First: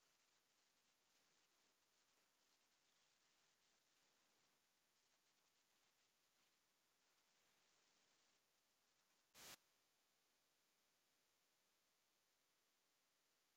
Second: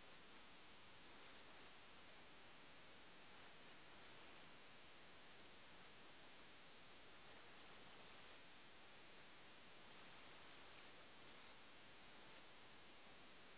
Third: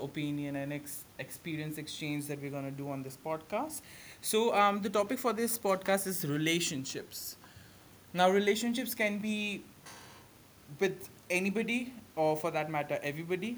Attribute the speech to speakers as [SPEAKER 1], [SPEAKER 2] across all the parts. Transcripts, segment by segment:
[SPEAKER 1] opinion and experience exchange that we're gonna do on this podcast. So the topic for this podcast is relationships. Now, relationships can be with anybody, or for that matter, everybody.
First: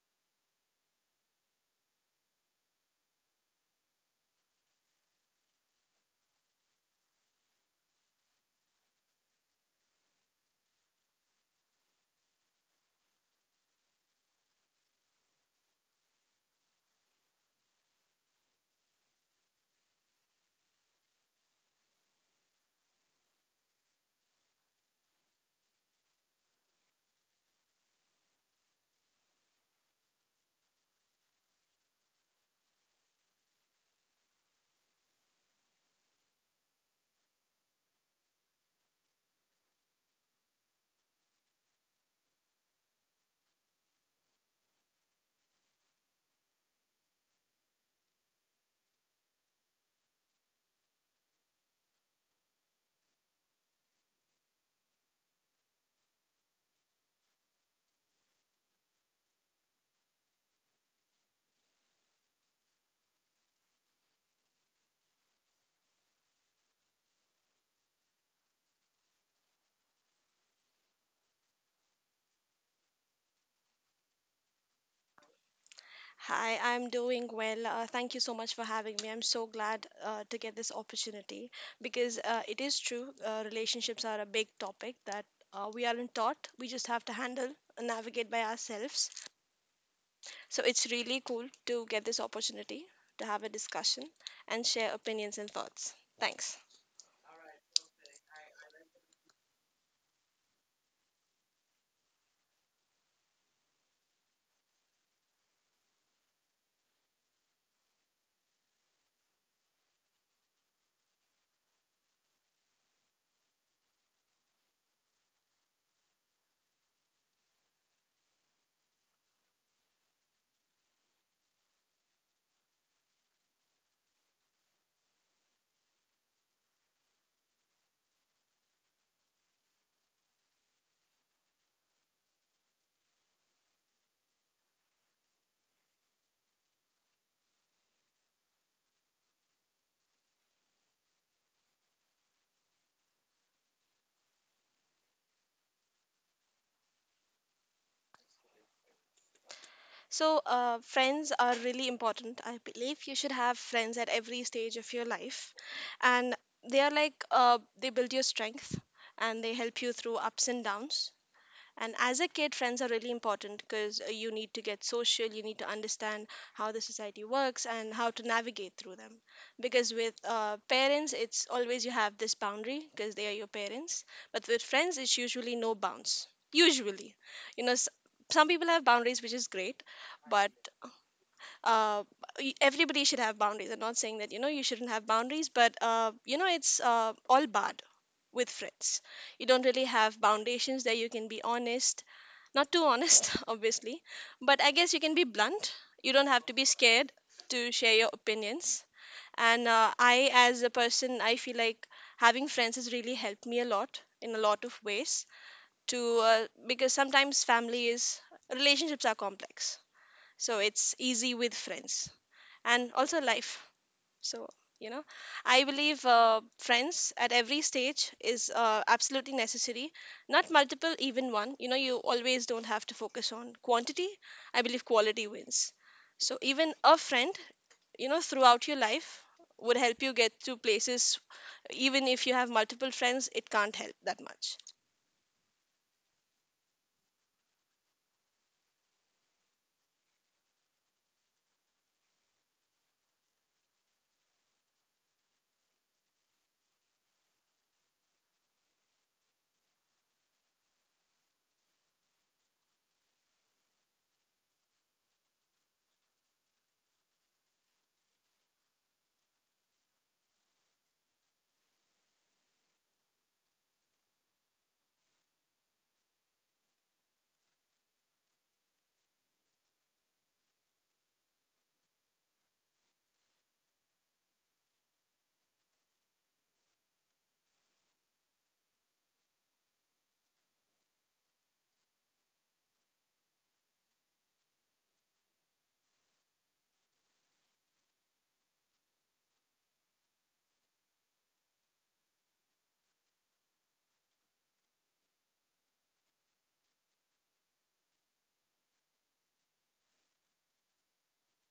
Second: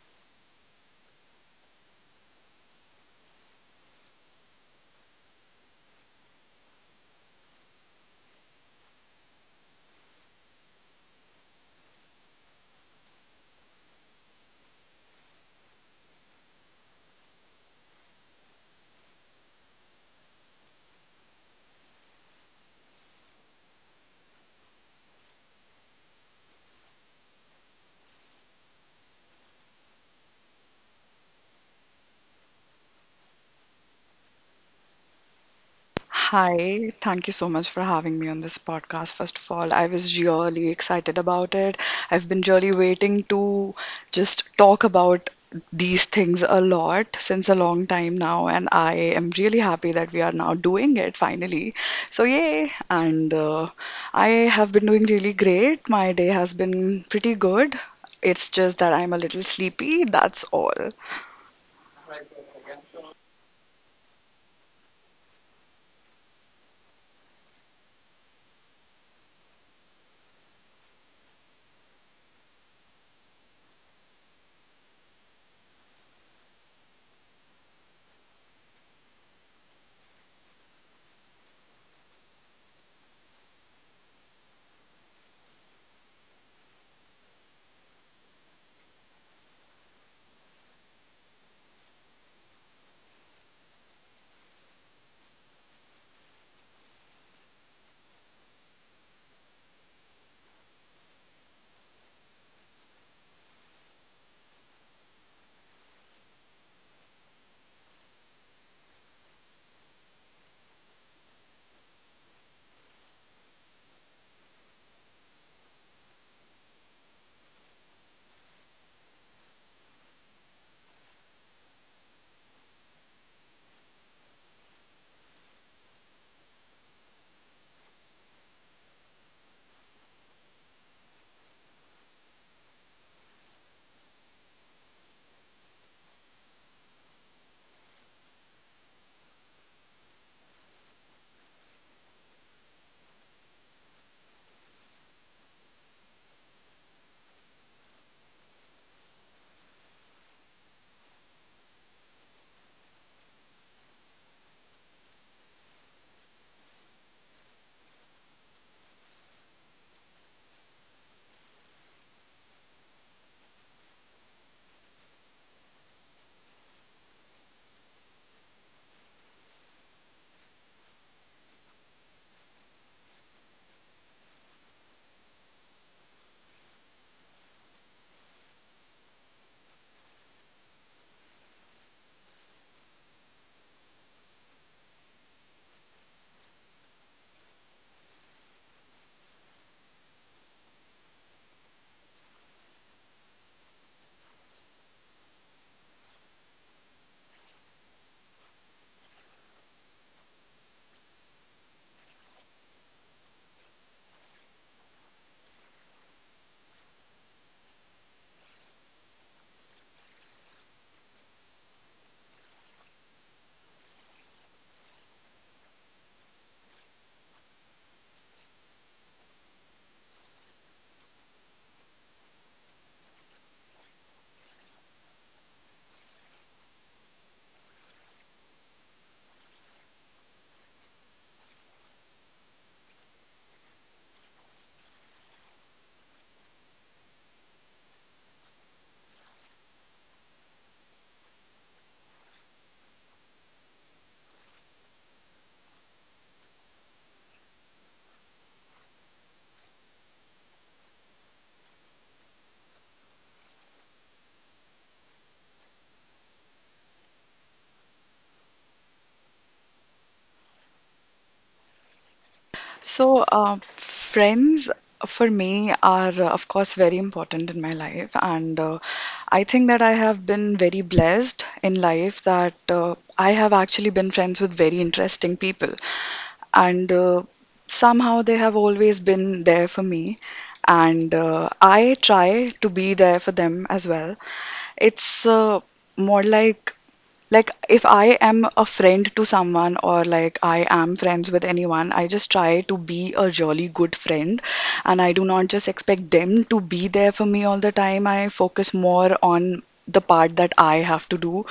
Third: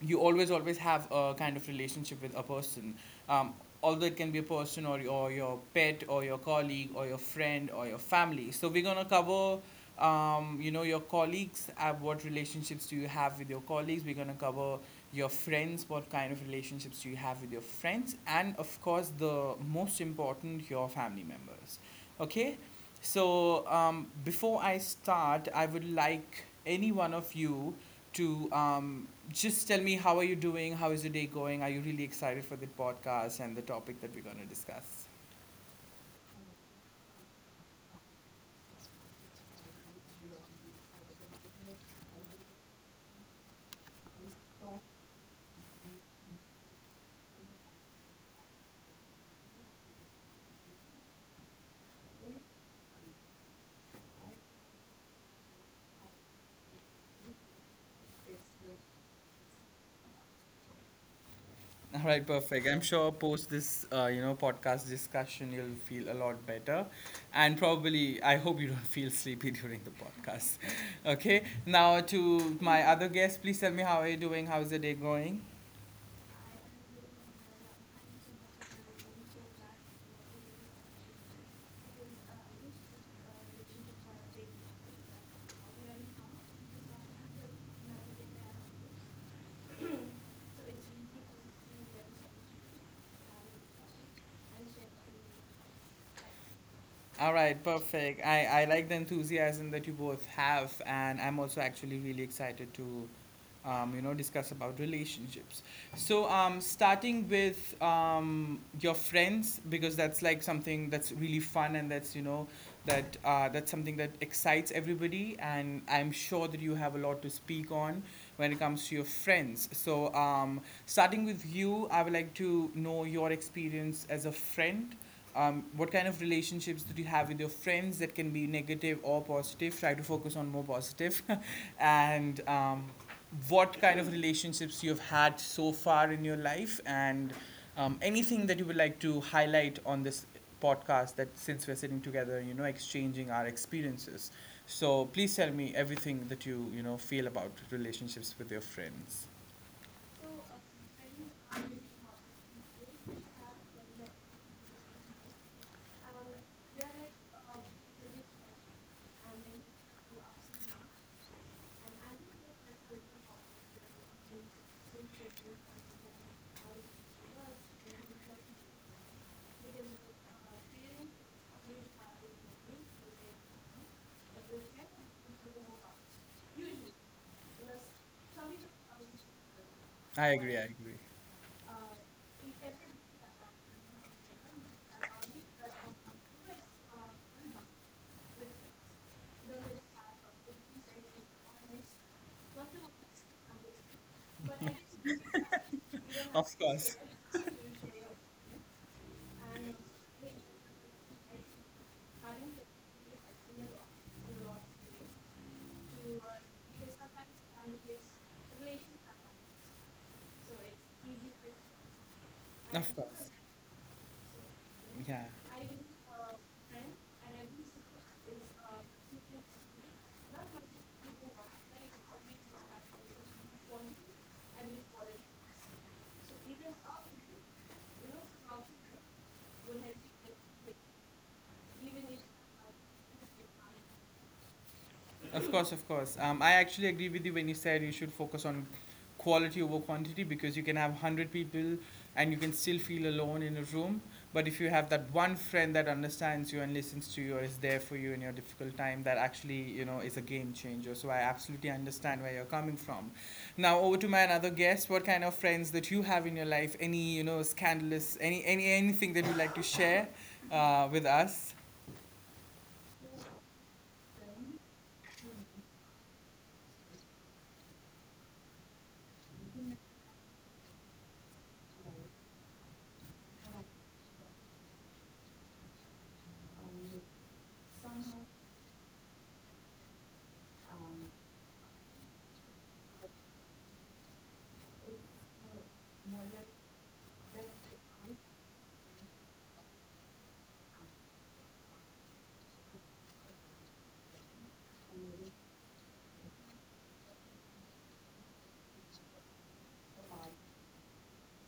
[SPEAKER 1] You always have a kind of relationship with a person, um, although it can be a person or your pet or your colleague or your friend or your family. So we're going to cover, your colleagues. What relationships do you have with your colleagues? We're going to cover your friends. What kind of relationships do you have with your friends? And of course, the most important, your family members. Okay. So before I start, I would like any one of you to, just tell me, how are you doing? How is your day going? Are you really excited for the podcast and the topic that we're going to discuss?
[SPEAKER 2] Hi, thank you so much for having me on this podcast. First of all, I was really excited about it. I've been really waiting to just talk about these things a lot since a long time now, and I am really happy that we are now doing it finally. So, yay! And I have been doing really great. My day has been pretty good. It's just that I'm a little sleepy, that's all.
[SPEAKER 1] All right, perfect. I'm sure post this, podcast discussion, you'll feel a lot better, and probably I hope you don't feel sleepy during the podcast. Okay. Now to my other guest, please tell me, how are you doing? How's the day going?
[SPEAKER 3] Hi, I'm doing well. Thank you so much for having me. I'm so glad to get this opportunity because it is true, relationships are a big topic that we aren't taught. We just have to handle and navigate by ourselves. So it's really cool to get this opportunity to have a discussion and share opinions and thoughts. Thanks.
[SPEAKER 1] All right, perfect. I like the enthusiasm that you both have, and I'm also actually really excited to, discuss about relationships. So, starting with your friends, because that's like something that's really fun and that's, you know, that's something that excites everybody. And I'm sure that you have a lot to speak on when it comes to your friends. So, starting with you, I would like to know your experience as a friend. What kind of relationships did you have with your friends? That can be negative or positive. Try to focus on more positive, and what kind of relationships you've had so far in your life, and anything that you would like to highlight on this podcast, that since we're sitting together, exchanging our experiences, so please tell me everything that you know feel about relationships with your friends.
[SPEAKER 3] So, friends are really important. I believe you should have friends at every stage of your life. And they are like, they build your strength and they help you through ups and downs. And as a kid, friends are really important because you need to get social, you need to understand how the society works and how to navigate through them. Because with parents, it's always you have this boundary because they are your parents. But with friends, it's usually no bounds. Usually. You know, some people have boundaries, which is great,
[SPEAKER 1] i
[SPEAKER 3] but
[SPEAKER 1] agree i agree
[SPEAKER 3] uh, everybody should have boundaries. I'm not saying that, you know, you shouldn't have boundaries, but, you know, it's all bad with friends. You don't really have foundations there. You can be honest, not too honest, obviously, but I guess you can be blunt. You don't have to be
[SPEAKER 1] of course
[SPEAKER 3] scared to share your opinions. And I, as a person, I feel like having friends has really helped me a lot in a lot of ways. To because sometimes family is relationships are complex, so it's easy with friends and
[SPEAKER 1] of
[SPEAKER 3] also
[SPEAKER 1] course
[SPEAKER 3] life so, you know,
[SPEAKER 1] Yeah.
[SPEAKER 3] I believe friends at every stage is absolutely necessary. Not multiple, even one. You know, you always don't have to focus on quantity. I believe quality wins. So, even a friend, you know, throughout your life would help you get to places. Even if you have multiple friends, it can't help that much.
[SPEAKER 1] Of course, of course. I actually agree with you when you said you should focus on quality over quantity, because you can have 100 people and you can still feel alone in a room. But if you have that one friend that understands you and listens to you, or is there for you in your difficult time, that actually, you know, is a game changer. So I absolutely understand where you're coming from. Now over to my another guest. What kind of friends that you have in your life? Any, you know, scandalous, any anything that you'd like to share with us?
[SPEAKER 2] Friends for me are, of course, very important in my life. And I think that I have been very blessed in life that I have actually been friends with very interesting people. And Somehow they have always been there for me. And I try to be there for them as well. It's More like if I am a friend to someone, or like I am friends with anyone, I just try to be a jolly good friend, and I do not just expect them to be there for me all the time. I focus more on the part that I have to do,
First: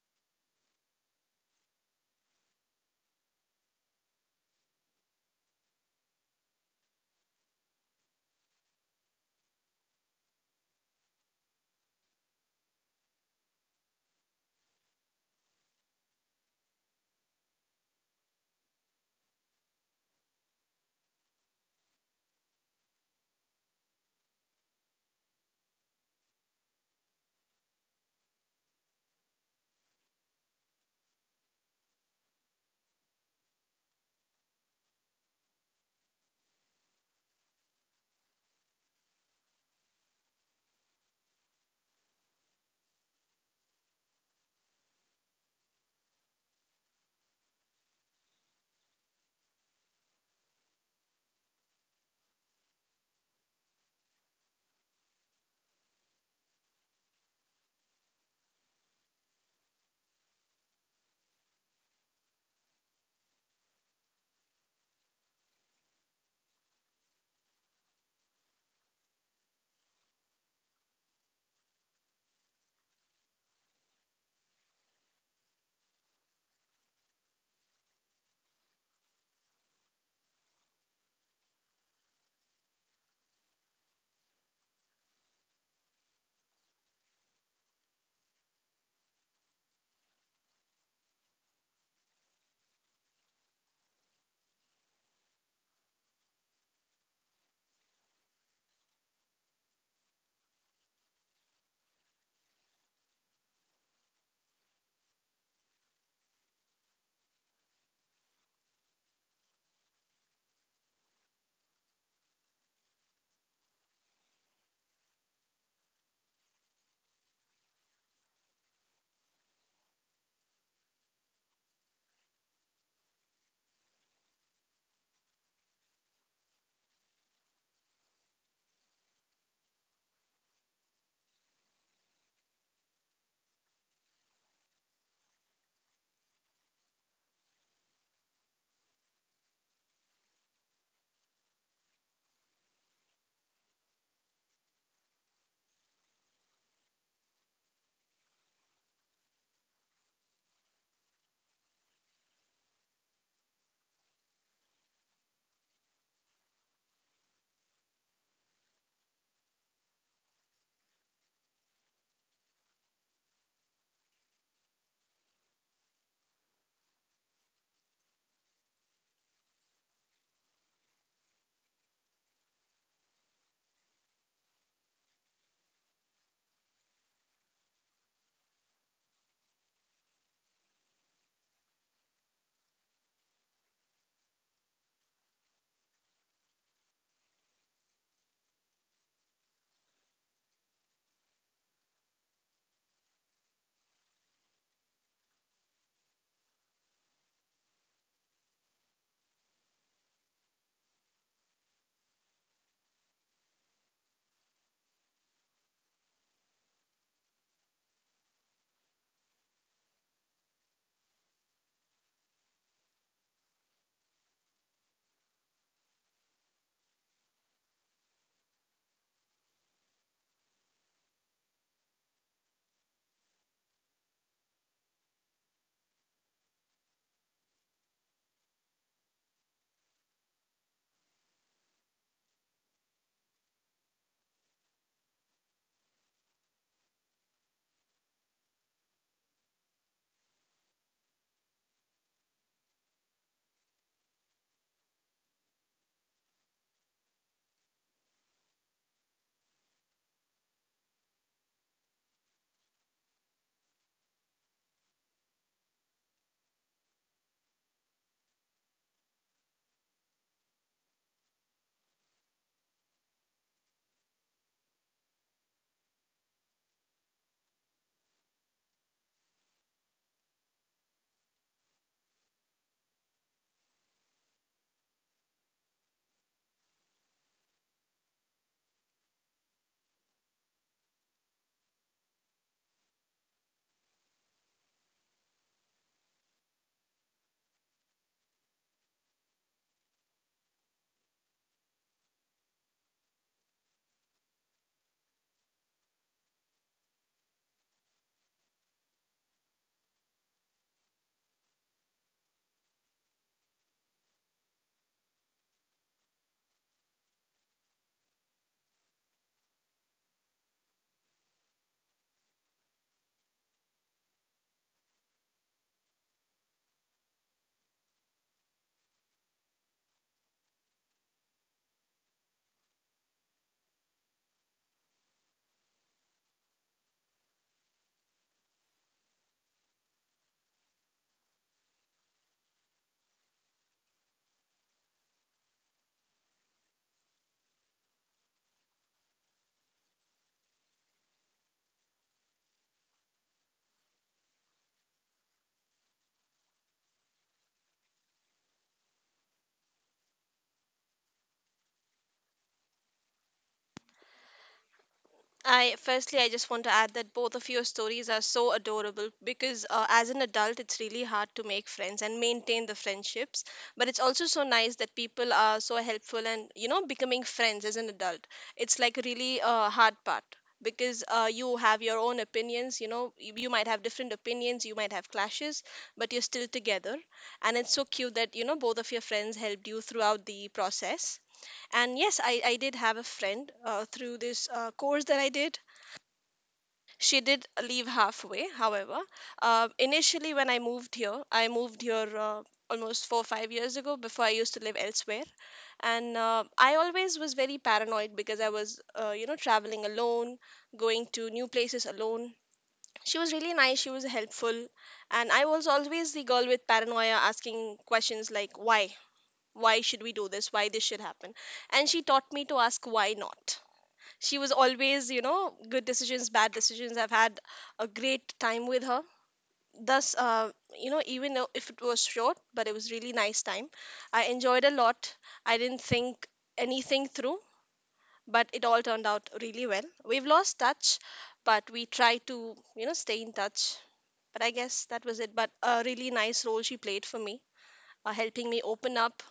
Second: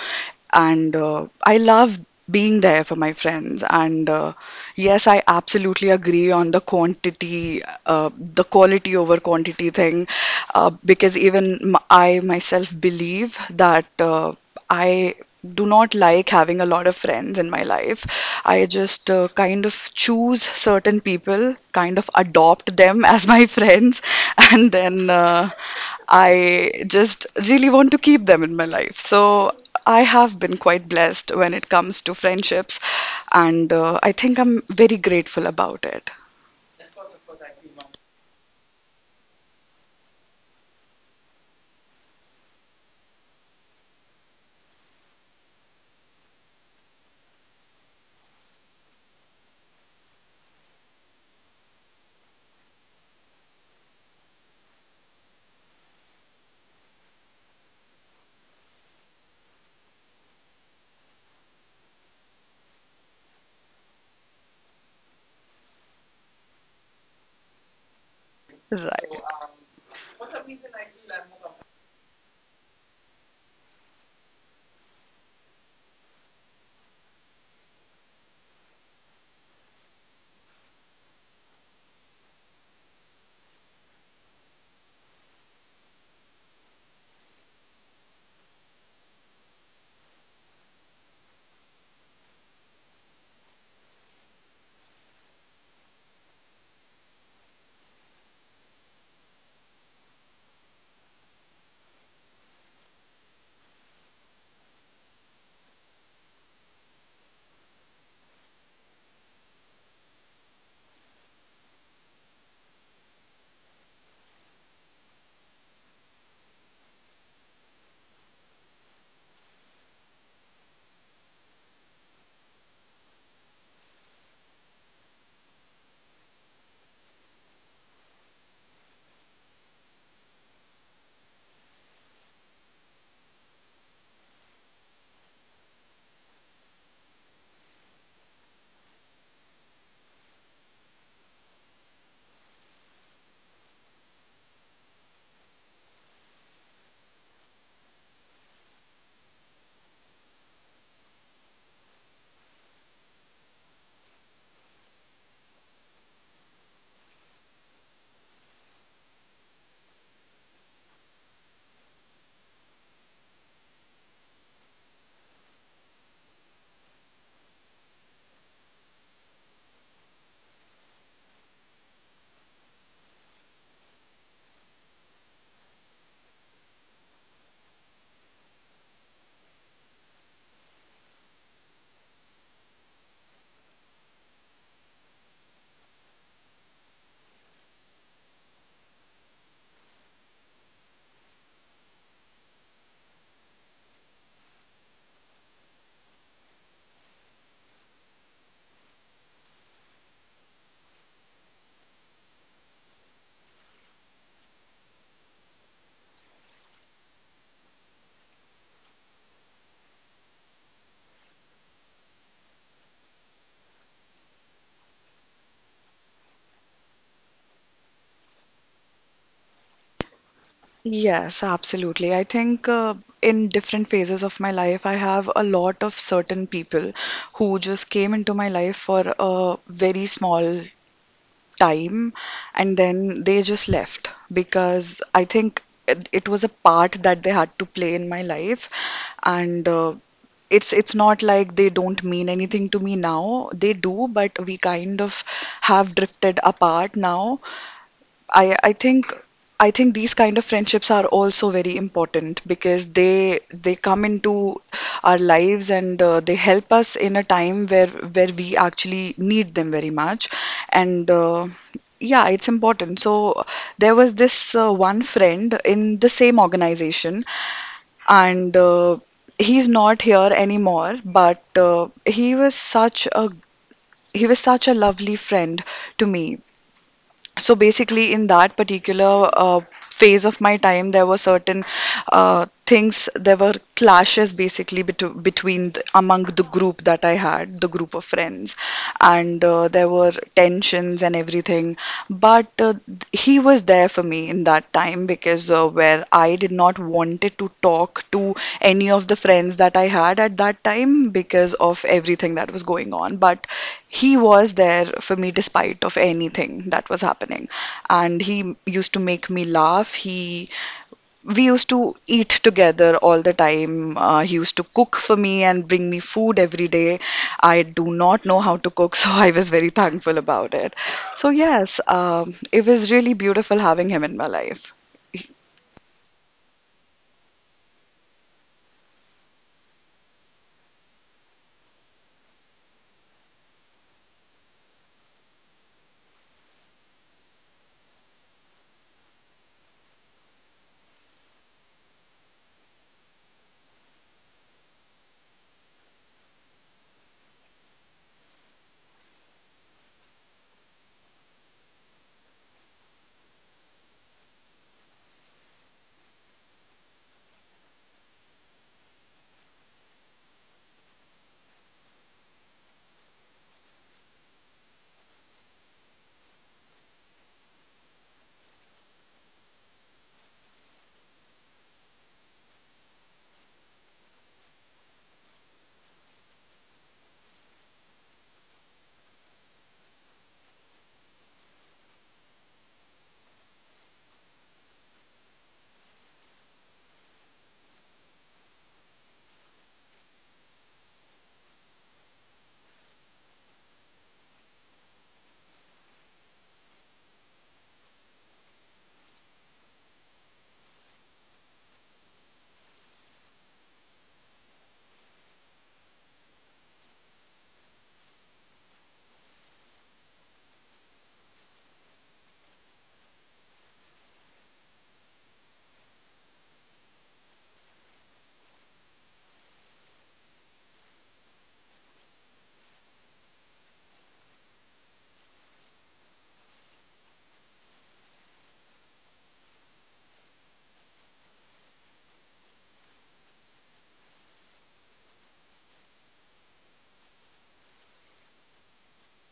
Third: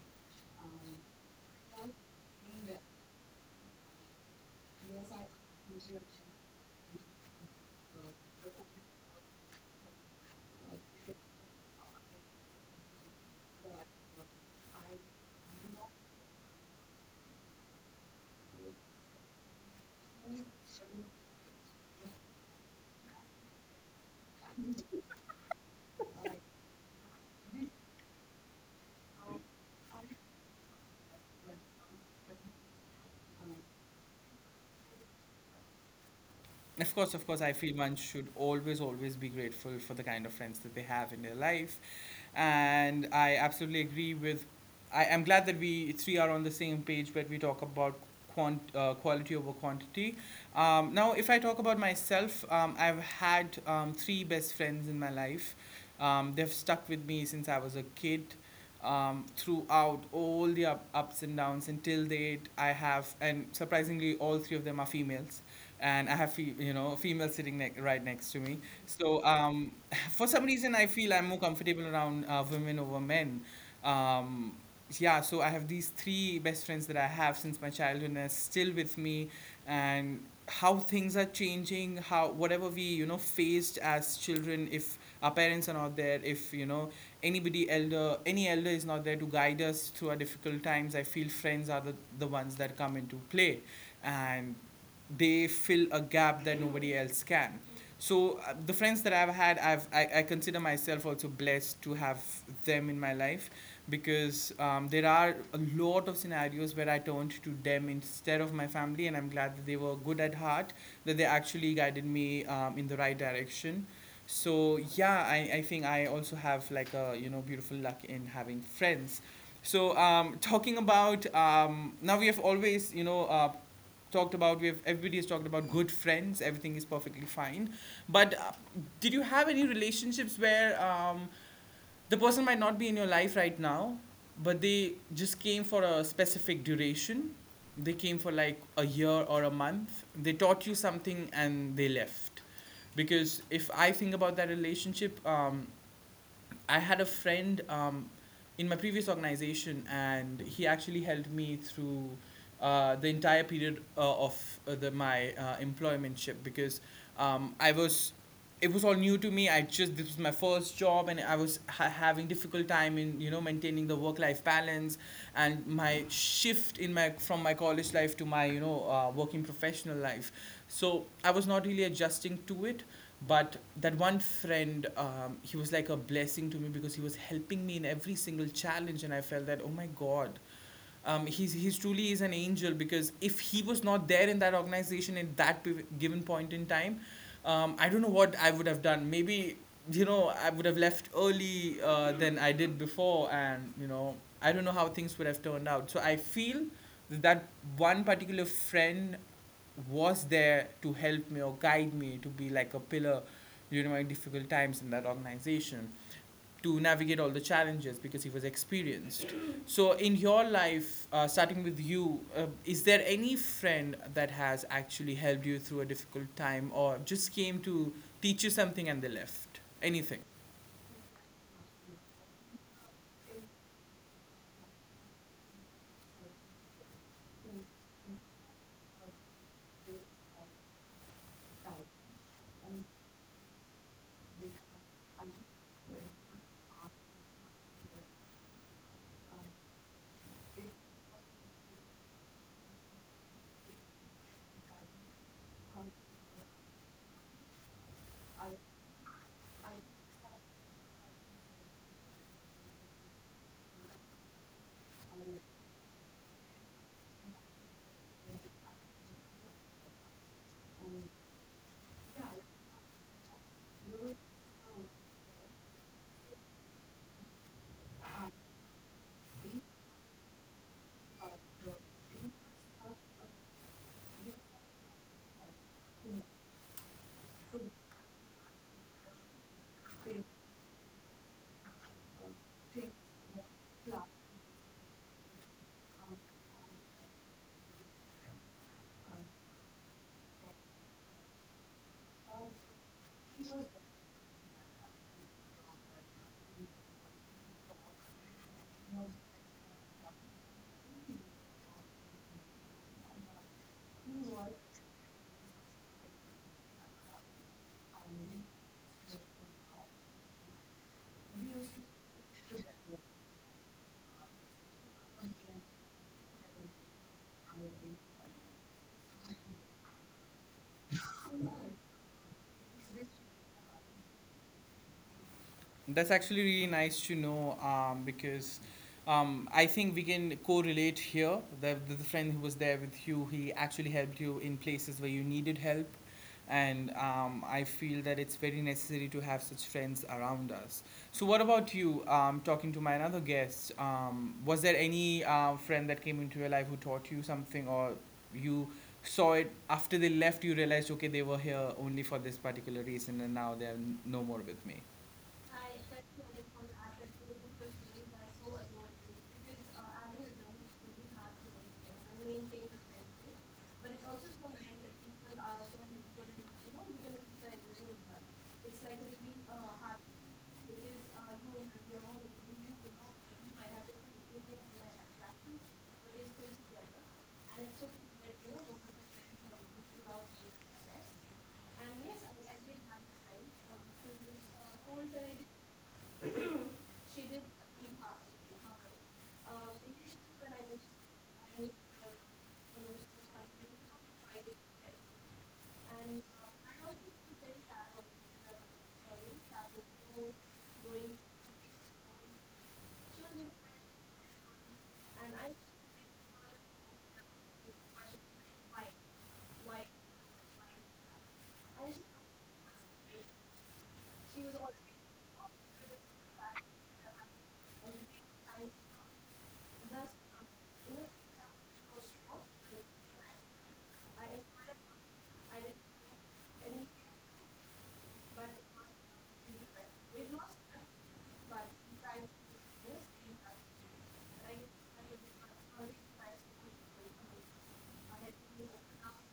[SPEAKER 2] and I love being there for my friends, and yes, I absolutely agree on the quantity the quality over quantity thing, because I myself believe that I do not like having a lot of friends in my life. I just kind of choose certain people, kind of adopt them as my friends, and then I just really want to keep them in my life. So I have been quite blessed when it comes to friendships, and I think I'm very grateful about it.
[SPEAKER 1] Of course, I feel one should always be grateful for the kind of friends that they have in their life. And I absolutely agree with. I am glad that we three are on the same page where we talk about quality over quantity. Now, if I talk about myself, I've had three best friends in my life. They've stuck with me since I was a kid, throughout all the ups and downs until date. I have, and surprisingly, all three of them are females, and I have a female sitting right next to me.
[SPEAKER 2] Right.
[SPEAKER 1] So, for some reason, I feel I'm more comfortable around women over men. Um, yeah, so I have these three best friends that I have since my childhood and are still with me, and how things are changing, how whatever we, faced as children, if our parents are not there, if, you know, anybody elder, any elder is not there to guide us through our difficult times, I feel friends are the ones that come into play, and they fill a gap that nobody else can. So the friends that I've had, I I, consider myself also blessed to have them in my life, because there are a lot of scenarios where I turned to them instead of my family, and I'm glad that they were good at heart, that they actually guided me in the right direction. So yeah, I think I also have like a, you know, beautiful luck in having friends. So talking about, now we have always, talked about, we've everybody has talked about good friends. Everything is perfectly fine. But did you have any relationships where, the person might not be in your life right now, but they just came for a specific duration? They came for like a year or a month. They taught you something and they left. Because if I think about that relationship, I had a friend in my previous organization, and he actually helped me through the entire period of my employment ship, because I was it was all new to me. I just this was my first job, and I was having difficult time in, you know, maintaining the work life balance, and my shift in my from my college life to my, working professional life. So I was not really adjusting to it. But that one friend, he was like a blessing to me, because he was helping me in every single challenge, and I felt that, oh my god, he's truly is an angel, because if he was not there in that organization at that given point in time, I don't know what I would have done. Maybe, you know, I would have left early than I did before, and you know, I don't know how things would have turned out. So I feel that one particular friend was there to help me or guide me, to be like a pillar during my difficult times in that organization, to navigate all the challenges, because he was experienced. So in your life, starting with you, is there any friend that has actually helped you through a difficult time, or just came to teach you something and they left, anything?
[SPEAKER 2] Yes, absolutely. I think in different phases of my life, I have a lot of certain people who just came into my life for a very small time, and then they just left because I think it was a part that they had to play in my life. And It's not like they don't mean anything to me now. They do, but we kind of have drifted apart now. I I think I think these kind of friendships are also very important because they come into our lives and they help us in a time where we actually need them very much, and yeah, it's important. So there was this one friend in the same organization, and he's not here anymore, but he was such a lovely friend to me. So basically in that particular phase of my time, there were certain things, there were clashes basically between the, among the group that I had, the group of friends, and there were tensions and everything. But he was there for me in that time because where I did not wanted to talk to any of the friends that I had at that time because of everything that was going on. But he was there for me despite of anything that was happening, and he used to make me laugh. He We used to eat together all the time. He used to cook for me and bring me food every day. I do not know how to cook, so I was very thankful about it. So, yes, it was really beautiful having him in my life.
[SPEAKER 1] That's actually really nice to know, because I think we can correlate here. The friend who was there with you, he actually helped you in places where you needed help. And I feel that it's very necessary to have such friends around us. So, what about you? Talking to my another guest, was there any friend that came into your life who taught you something, or you saw it after they left? You realized, okay, they were here only for this particular reason, and now they are no more with me.
[SPEAKER 3] I firstly, I just want to add that both of your stories are so adorable because as an adult, it's really hard to make friends and maintain the friendships. But it's also so nice that people are so helpful and you know becoming friends as an adult. It's like a really hard part because you have your own opinions. You know, you might have different opinions, you might have clashes, but you're still together. And it's so cute that you know both of your friends helped you throughout the process. And yes, I did have a friend through this course that I did. She did leave halfway, however. Initially, when I moved here almost 4 or 5 years ago. Before I used to live elsewhere. And I always was very paranoid because I was, you know, traveling alone, going to new places alone. She was really nice, she was helpful. And I was always the girl with paranoia asking questions like, why? Why should we do this? Why this should happen? And she taught me to ask why not. She was always, you know, good decisions, bad decisions, I've had a great time with her. Thus you know, even though if it was short, but it was really nice time. I enjoyed a lot. I didn't think anything through, but it all turned out really well. We've lost touch, but we try to, you know, stay in touch, but I guess that was it. But a really nice role she played for me, helping me open up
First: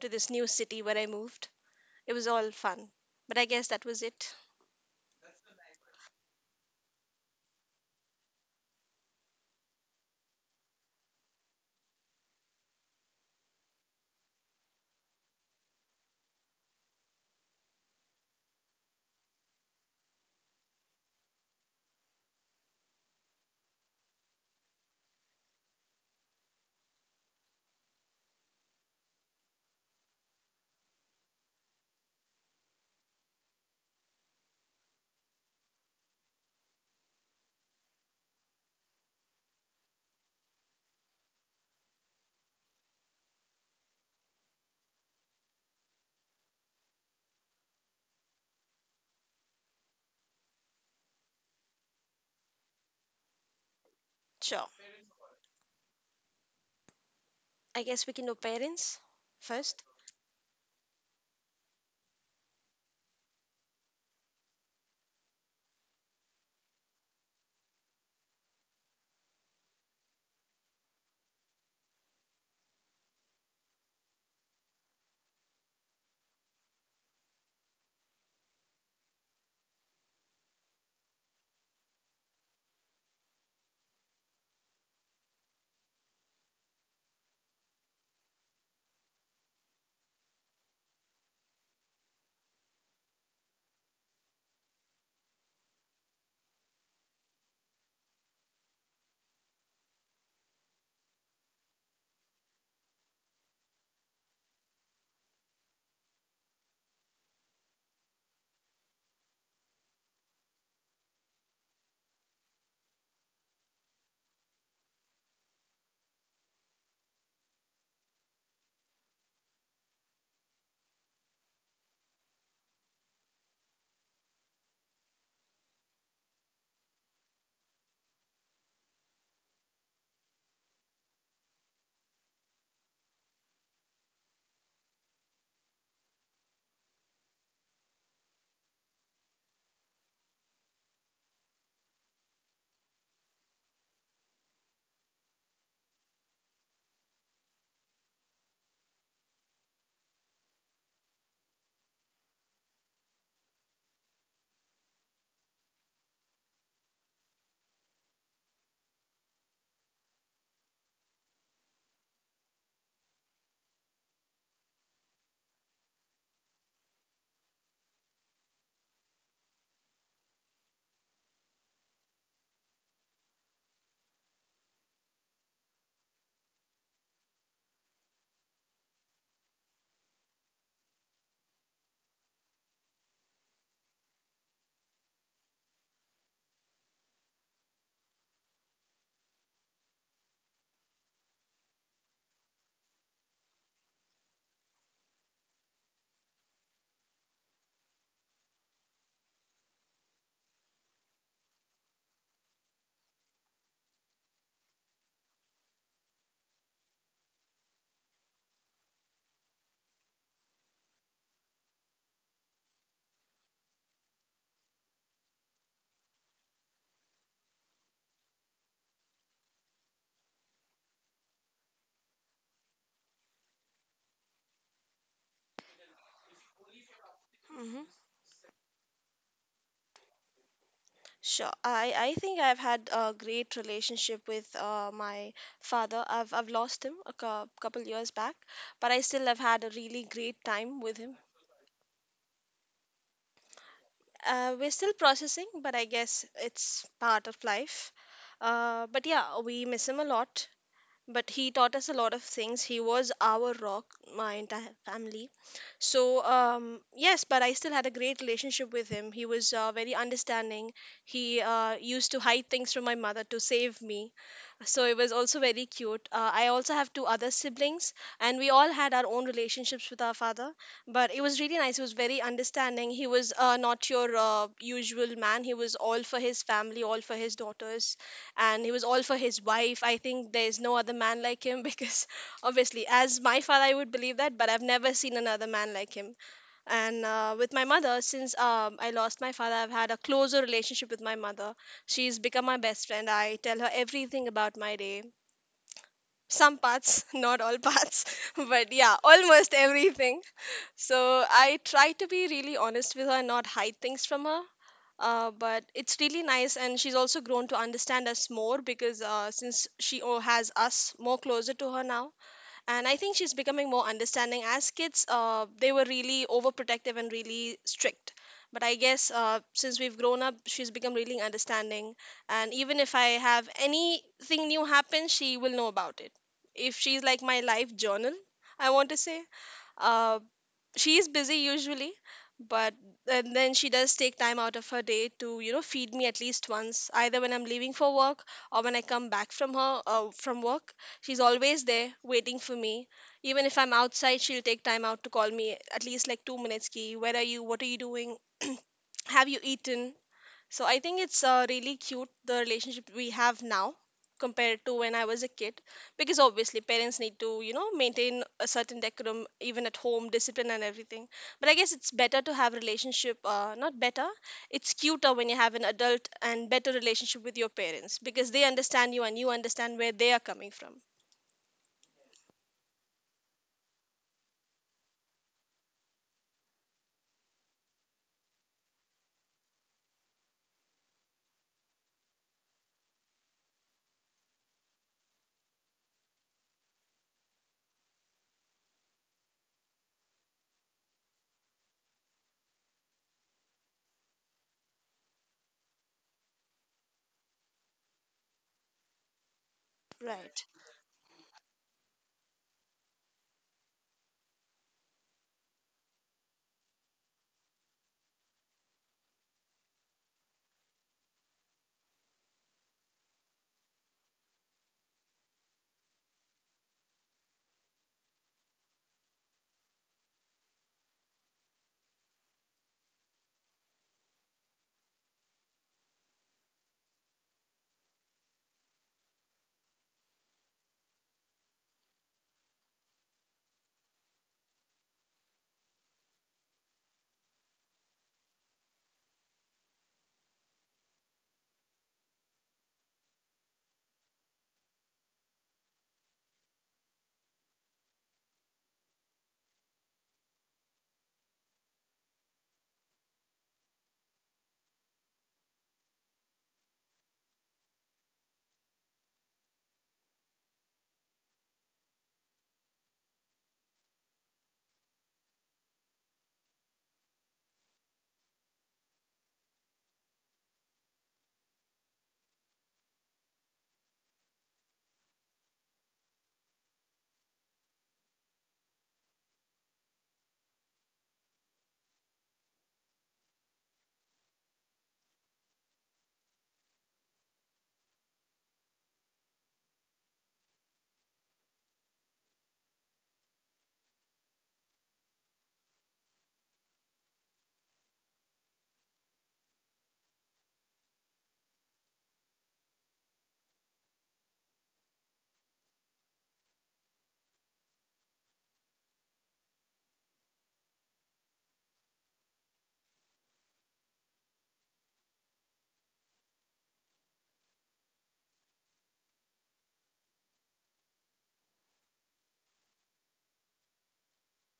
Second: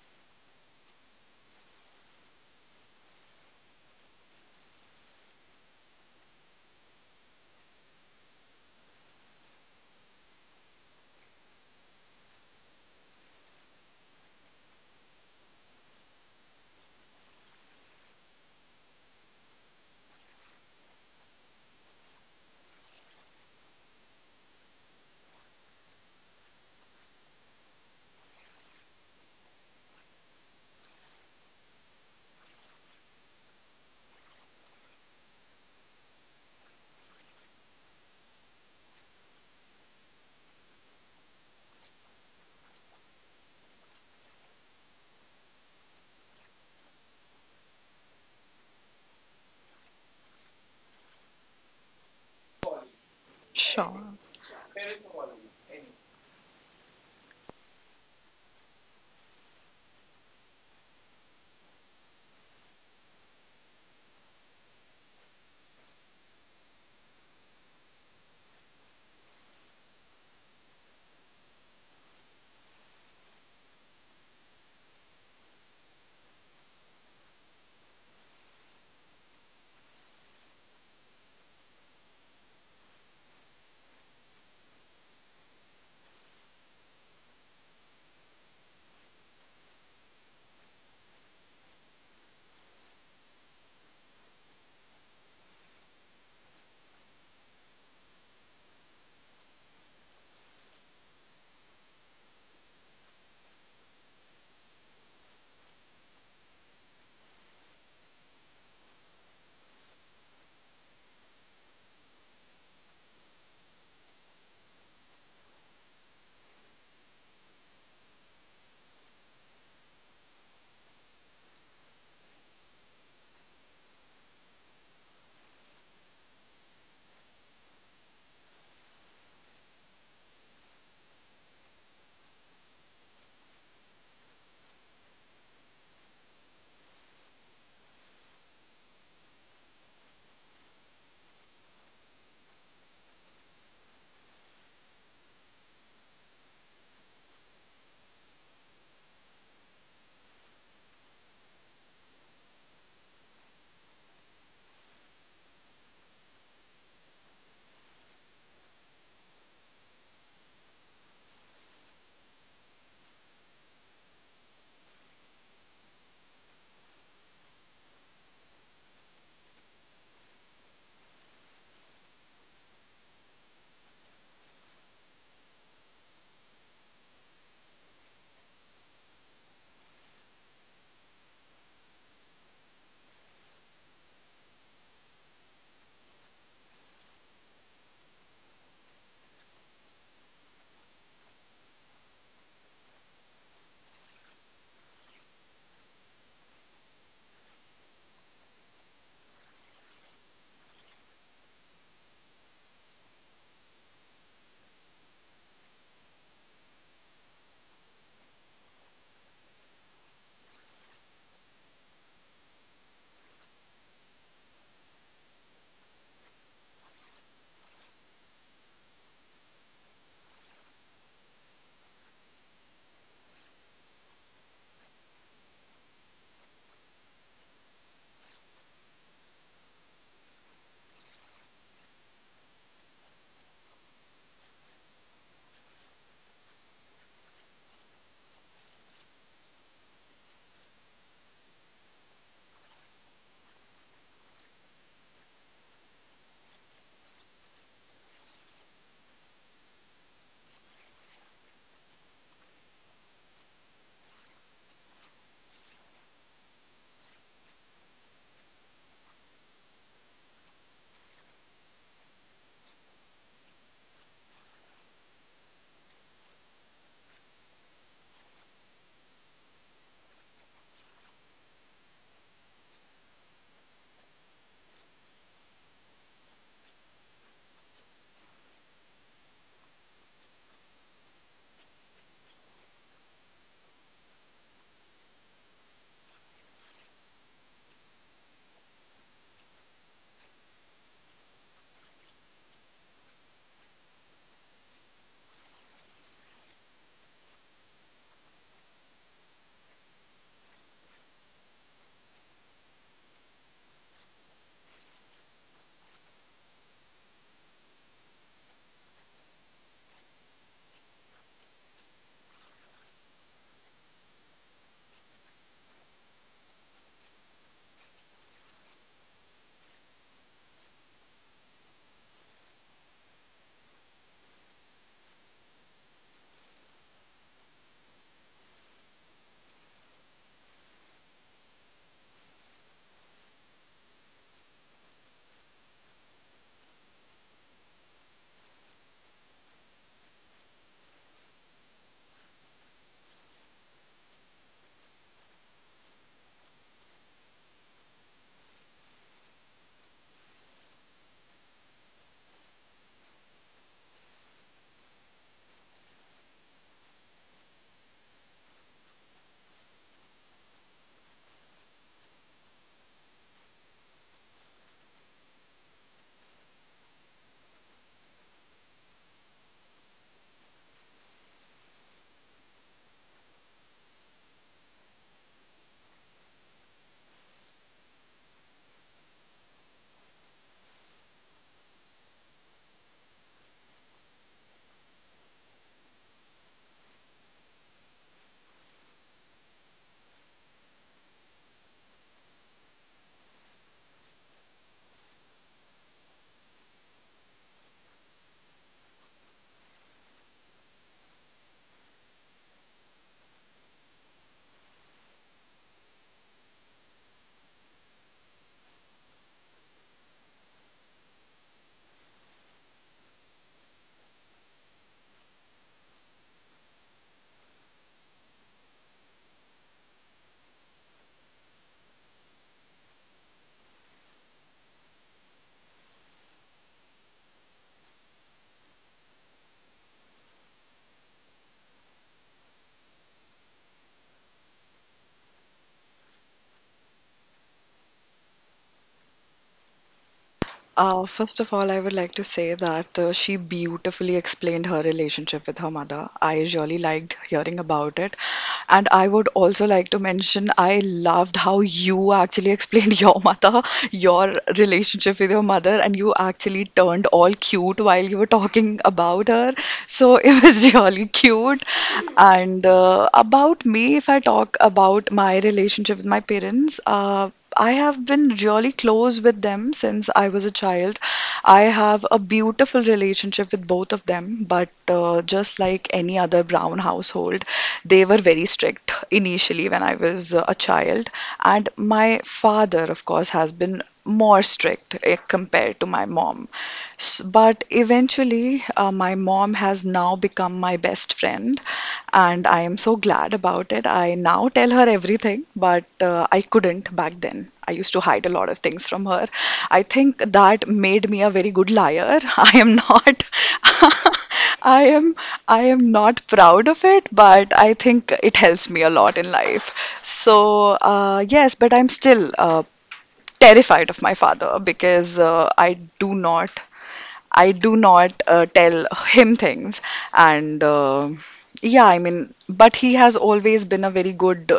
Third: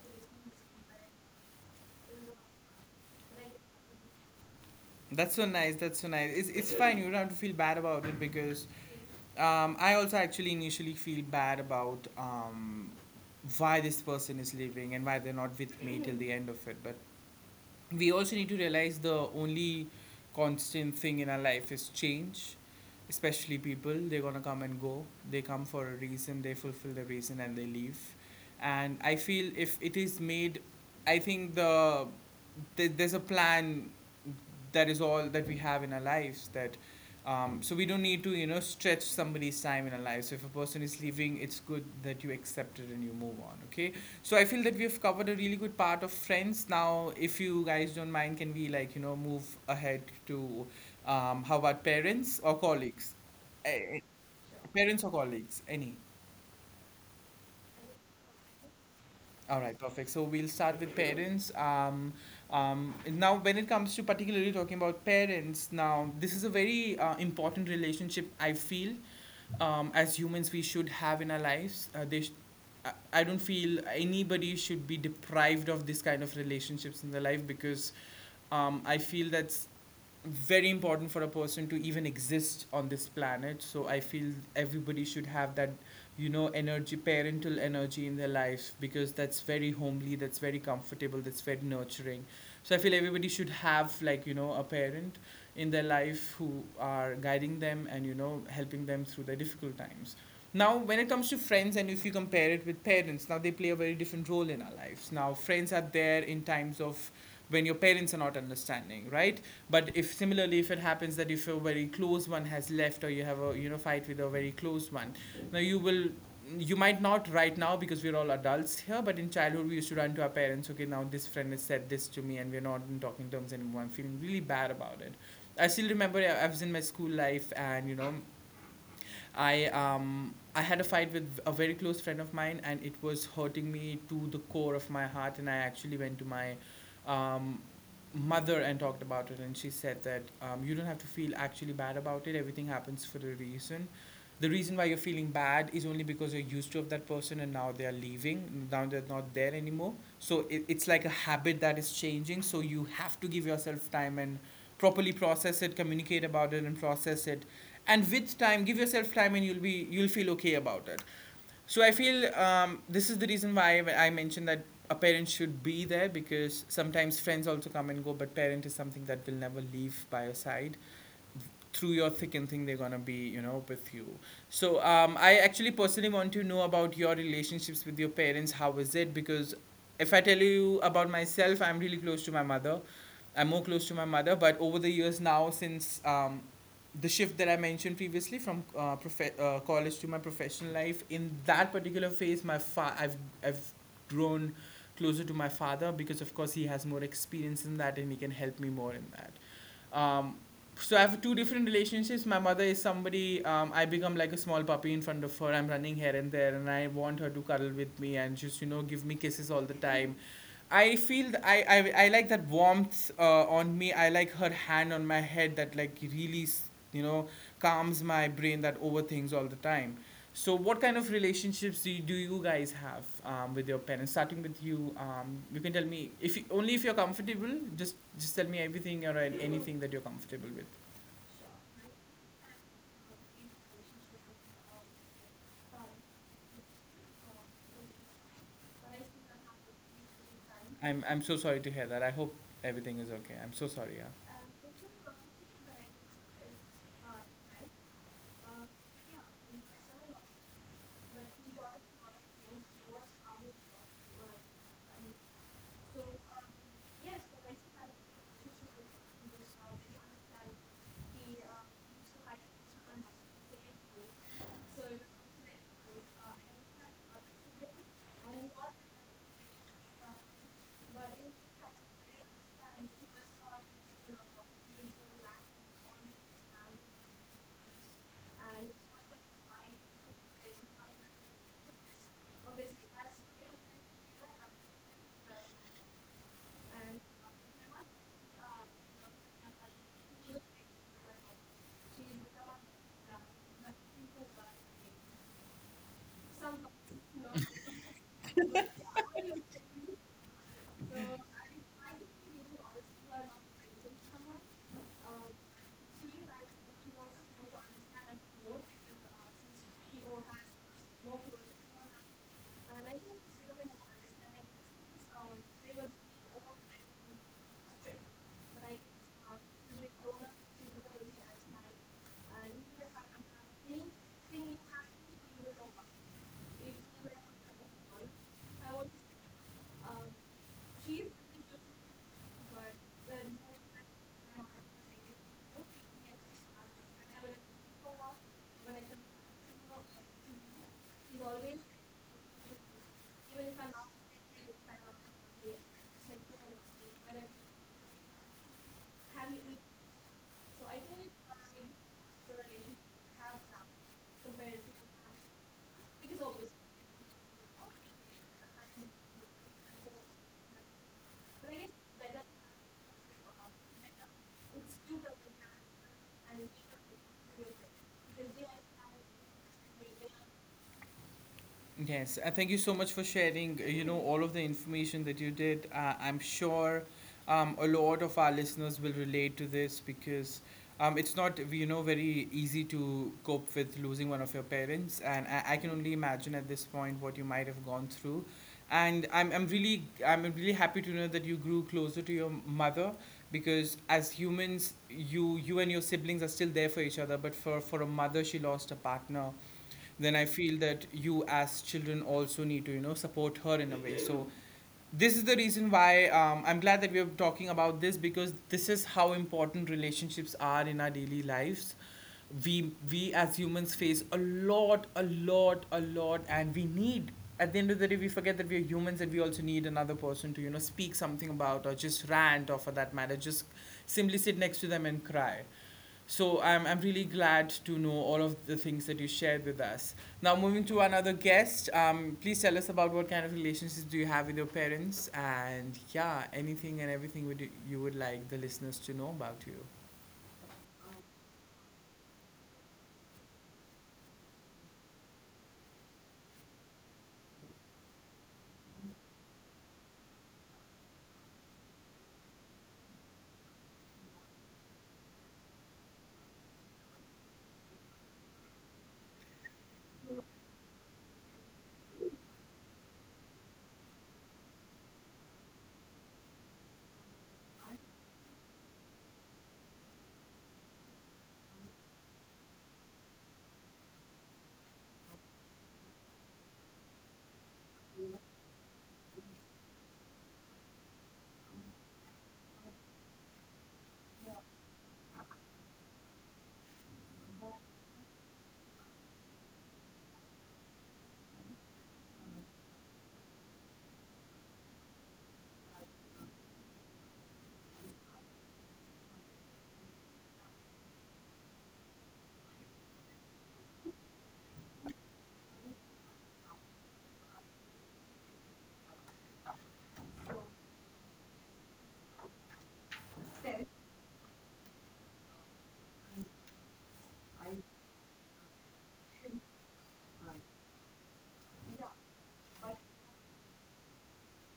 [SPEAKER 3] to this new city where I moved. It was all fun, but I guess that was it.
[SPEAKER 1] That's so nice. That's so nice. It's fine. You don't have to feel bad about it, because I also actually initially feel bad about, why this person is leaving and why they're not with me till the end of it. But we also need to realize the only constant thing in our life is change, especially people. They're going to come and go. They come for a reason, they fulfill the reason, and they leave. And I feel if it is made, I think there's a plan, that is all that we have in our lives. That So we don't need to, you know, stretch somebody's time in our lives. So if a person is leaving, it's good that you accept it and you move on. Okay. So I feel that we have covered a really good part of Friends. Now, if you guys don't mind, can we like, you know, move ahead to, how about parents or colleagues? Eh,
[SPEAKER 2] Sure.
[SPEAKER 3] Sure.
[SPEAKER 1] Parents or colleagues, any.
[SPEAKER 3] I guess we can do parents
[SPEAKER 1] All right,
[SPEAKER 3] first.
[SPEAKER 1] perfect. So we'll start with parents. Now, when it comes to particularly talking about parents, now this is a very important relationship. I feel as humans we should have in our lives. They sh- I don't feel anybody should be deprived of this kind of relationships in their life, because I feel that's very important for a person to even exist on this planet. So I feel everybody should have that, you know, energy, parental energy in their life, because that's very homely, that's very comfortable, that's very nurturing. So I feel everybody should have like, you know, a parent in their life who are guiding them and, you know, helping them through their difficult times. Now, when it comes to friends, and if you compare it with parents, now they play a very different role in our lives. Now, friends are there in times of when your parents are not understanding, right? But if similarly, if it happens that if a very close one has left, or you have a you know fight with a very close one, now you will you might not right now because we're all adults here, but in childhood we used to run to our parents. Okay, now this friend has said this to me and we're not in talking terms anymore. I'm feeling really bad about it. I still remember I was in my school life and you know I had a fight with a very close friend of mine, and it was hurting me to the core of my heart. And I actually went to my um, mother and talked about it, and she said that you don't have to feel actually bad about it. Everything happens for a reason. The reason why you're feeling bad is only because you're used to of that person, and now they are leaving. Now they're not there anymore. So it's like a habit that is changing. So you have to give yourself time and properly process it, communicate about it, and process it and with time give yourself time and you'll feel okay about it. So I feel this is the reason why I mentioned that a parent should be there because sometimes friends also come and go, but parent is something that will never leave by your side. Through your thick and thin, they're gonna be you know with you. So I actually personally want to know about your relationships with your parents. How is it? Because if I tell you about myself, I'm really close to my mother. I'm more close to my mother, but over the years now since the shift that I mentioned previously from college to my professional life, in that particular phase I've grown closer to my father because of course he has more experience in that and he can help me more in that. um, so I have two different relationships. My mother is somebody I become like a small puppy in front of her. I'm running here and there, and I want her to cuddle with me and just you know give me kisses all the time. I like that warmth on me. I like her hand on my head that like you know calms my brain that overthinks all the time. So what kind of relationships do you guys have with your parents, starting with you? You can tell me if you, only if you're comfortable.
[SPEAKER 3] Mm-hmm.
[SPEAKER 1] Just tell me everything or anything that you're comfortable with.
[SPEAKER 3] Sure. I think I've had a great relationship with my father. I've lost him a couple years back, but I still have had a really great time with
[SPEAKER 1] I'm
[SPEAKER 3] him.
[SPEAKER 1] so sorry to hear that. I hope everything is okay. I'm so sorry, yeah.
[SPEAKER 3] We're still processing, but I guess it's part of life. But yeah, we miss him a lot. But he taught us a lot of things. He was our rock, my entire family. So, um, yes, but I still had a great relationship with him. He was very understanding. He used to hide things from my mother to save me, so it was also very cute. I also have two other siblings, and we all had our own relationships with our father. But it was really nice. He was very understanding. He was not your usual man. He was all for his family, all for his daughters, and he was all for his wife. I think there's no other man like him because obviously, as my father, I would believe that, but I've never seen another man like him. And with my mother, since I lost my father, I've had a closer relationship with my mother. She's become my best friend. I tell her everything about my day. Some parts, not all parts, but yeah, almost everything. So I try to be really honest with her, and not hide things from her, but it's really nice. And she's also grown to understand us more because since has us more closer to her now. And I think she's becoming more understanding. As kids, they were really overprotective and really strict, but I guess since we've grown up, she's become really understanding. And even if I have anything new happen, she will know about it. If she's like my life journal, I want to say. uh, she's busy usually, but and then she does take time out of her day to, you know, feed me at least once, either when I'm leaving for work or when I come back from her, from work. She's always there waiting for me. Even if I'm outside, she'll take time out to call me at least like 2 minutes, ki where are you, what are you doing? Have you eaten? So I think it's really cute the relationship we have now compared to when I was a kid, because obviously parents need to, you know, maintain a certain decorum even at home, discipline and everything. But I guess it's better to have relationship, not better. It's cuter when you have an adult and better relationship with your parents because they understand you and you understand where they are coming from.
[SPEAKER 1] Yes, thank you so much for sharing, you know, all of the information that you did. I'm sure a lot of our listeners will relate to this because it's not, you know, very easy to cope with losing one of your parents. And I can only imagine at this point what you might have gone through. And I'm really I'm really happy to know that you grew closer to your mother because as humans you, you and your siblings are still there for each other, but for a mother she lost a partner. Then I
[SPEAKER 3] Right.
[SPEAKER 1] feel that you as children also need to you know support her in a way. So this is the reason why I'm glad that we're talking about this because this is how important relationships are in our daily lives. We as humans face a lot, a lot, a lot, and we need. At the end of the day, we forget that we are humans and we also need another person to, you know, speak something about or just rant or for that matter, just simply sit next to them and cry. So I'm really glad to know all of the things that you shared with us. Now, moving to another guest, please tell us about what kind of relationships do you have with your parents, and yeah, anything and everything you would like the listeners to know about you.
[SPEAKER 2] First of all, I would like to say that she beautifully explained her relationship with her mother. I really liked hearing about it. And I would also like to mention I loved how you actually explained your mother, your relationship with your mother, and you actually turned all cute while you were talking about her. So it was really cute. And about me, if I talk about my relationship with my parents, I have been really close with them since I was a child. I have a beautiful relationship with both of them, but just like any other brown household, they were very strict initially when I was a child. And my father, of course, has been more strict eh, compared to my mom. But eventually, my mom has now become my best friend, and I am so glad about it. I now tell her everything, but I couldn't back then. I used to hide a lot of things from her. I think that made me a very good liar. I am not, I am, I am not proud of it, but I think it helps me a lot in life. So, yes, but I'm still terrified of my father because I do not tell him things. And Yeah, I mean, but he has always been a very good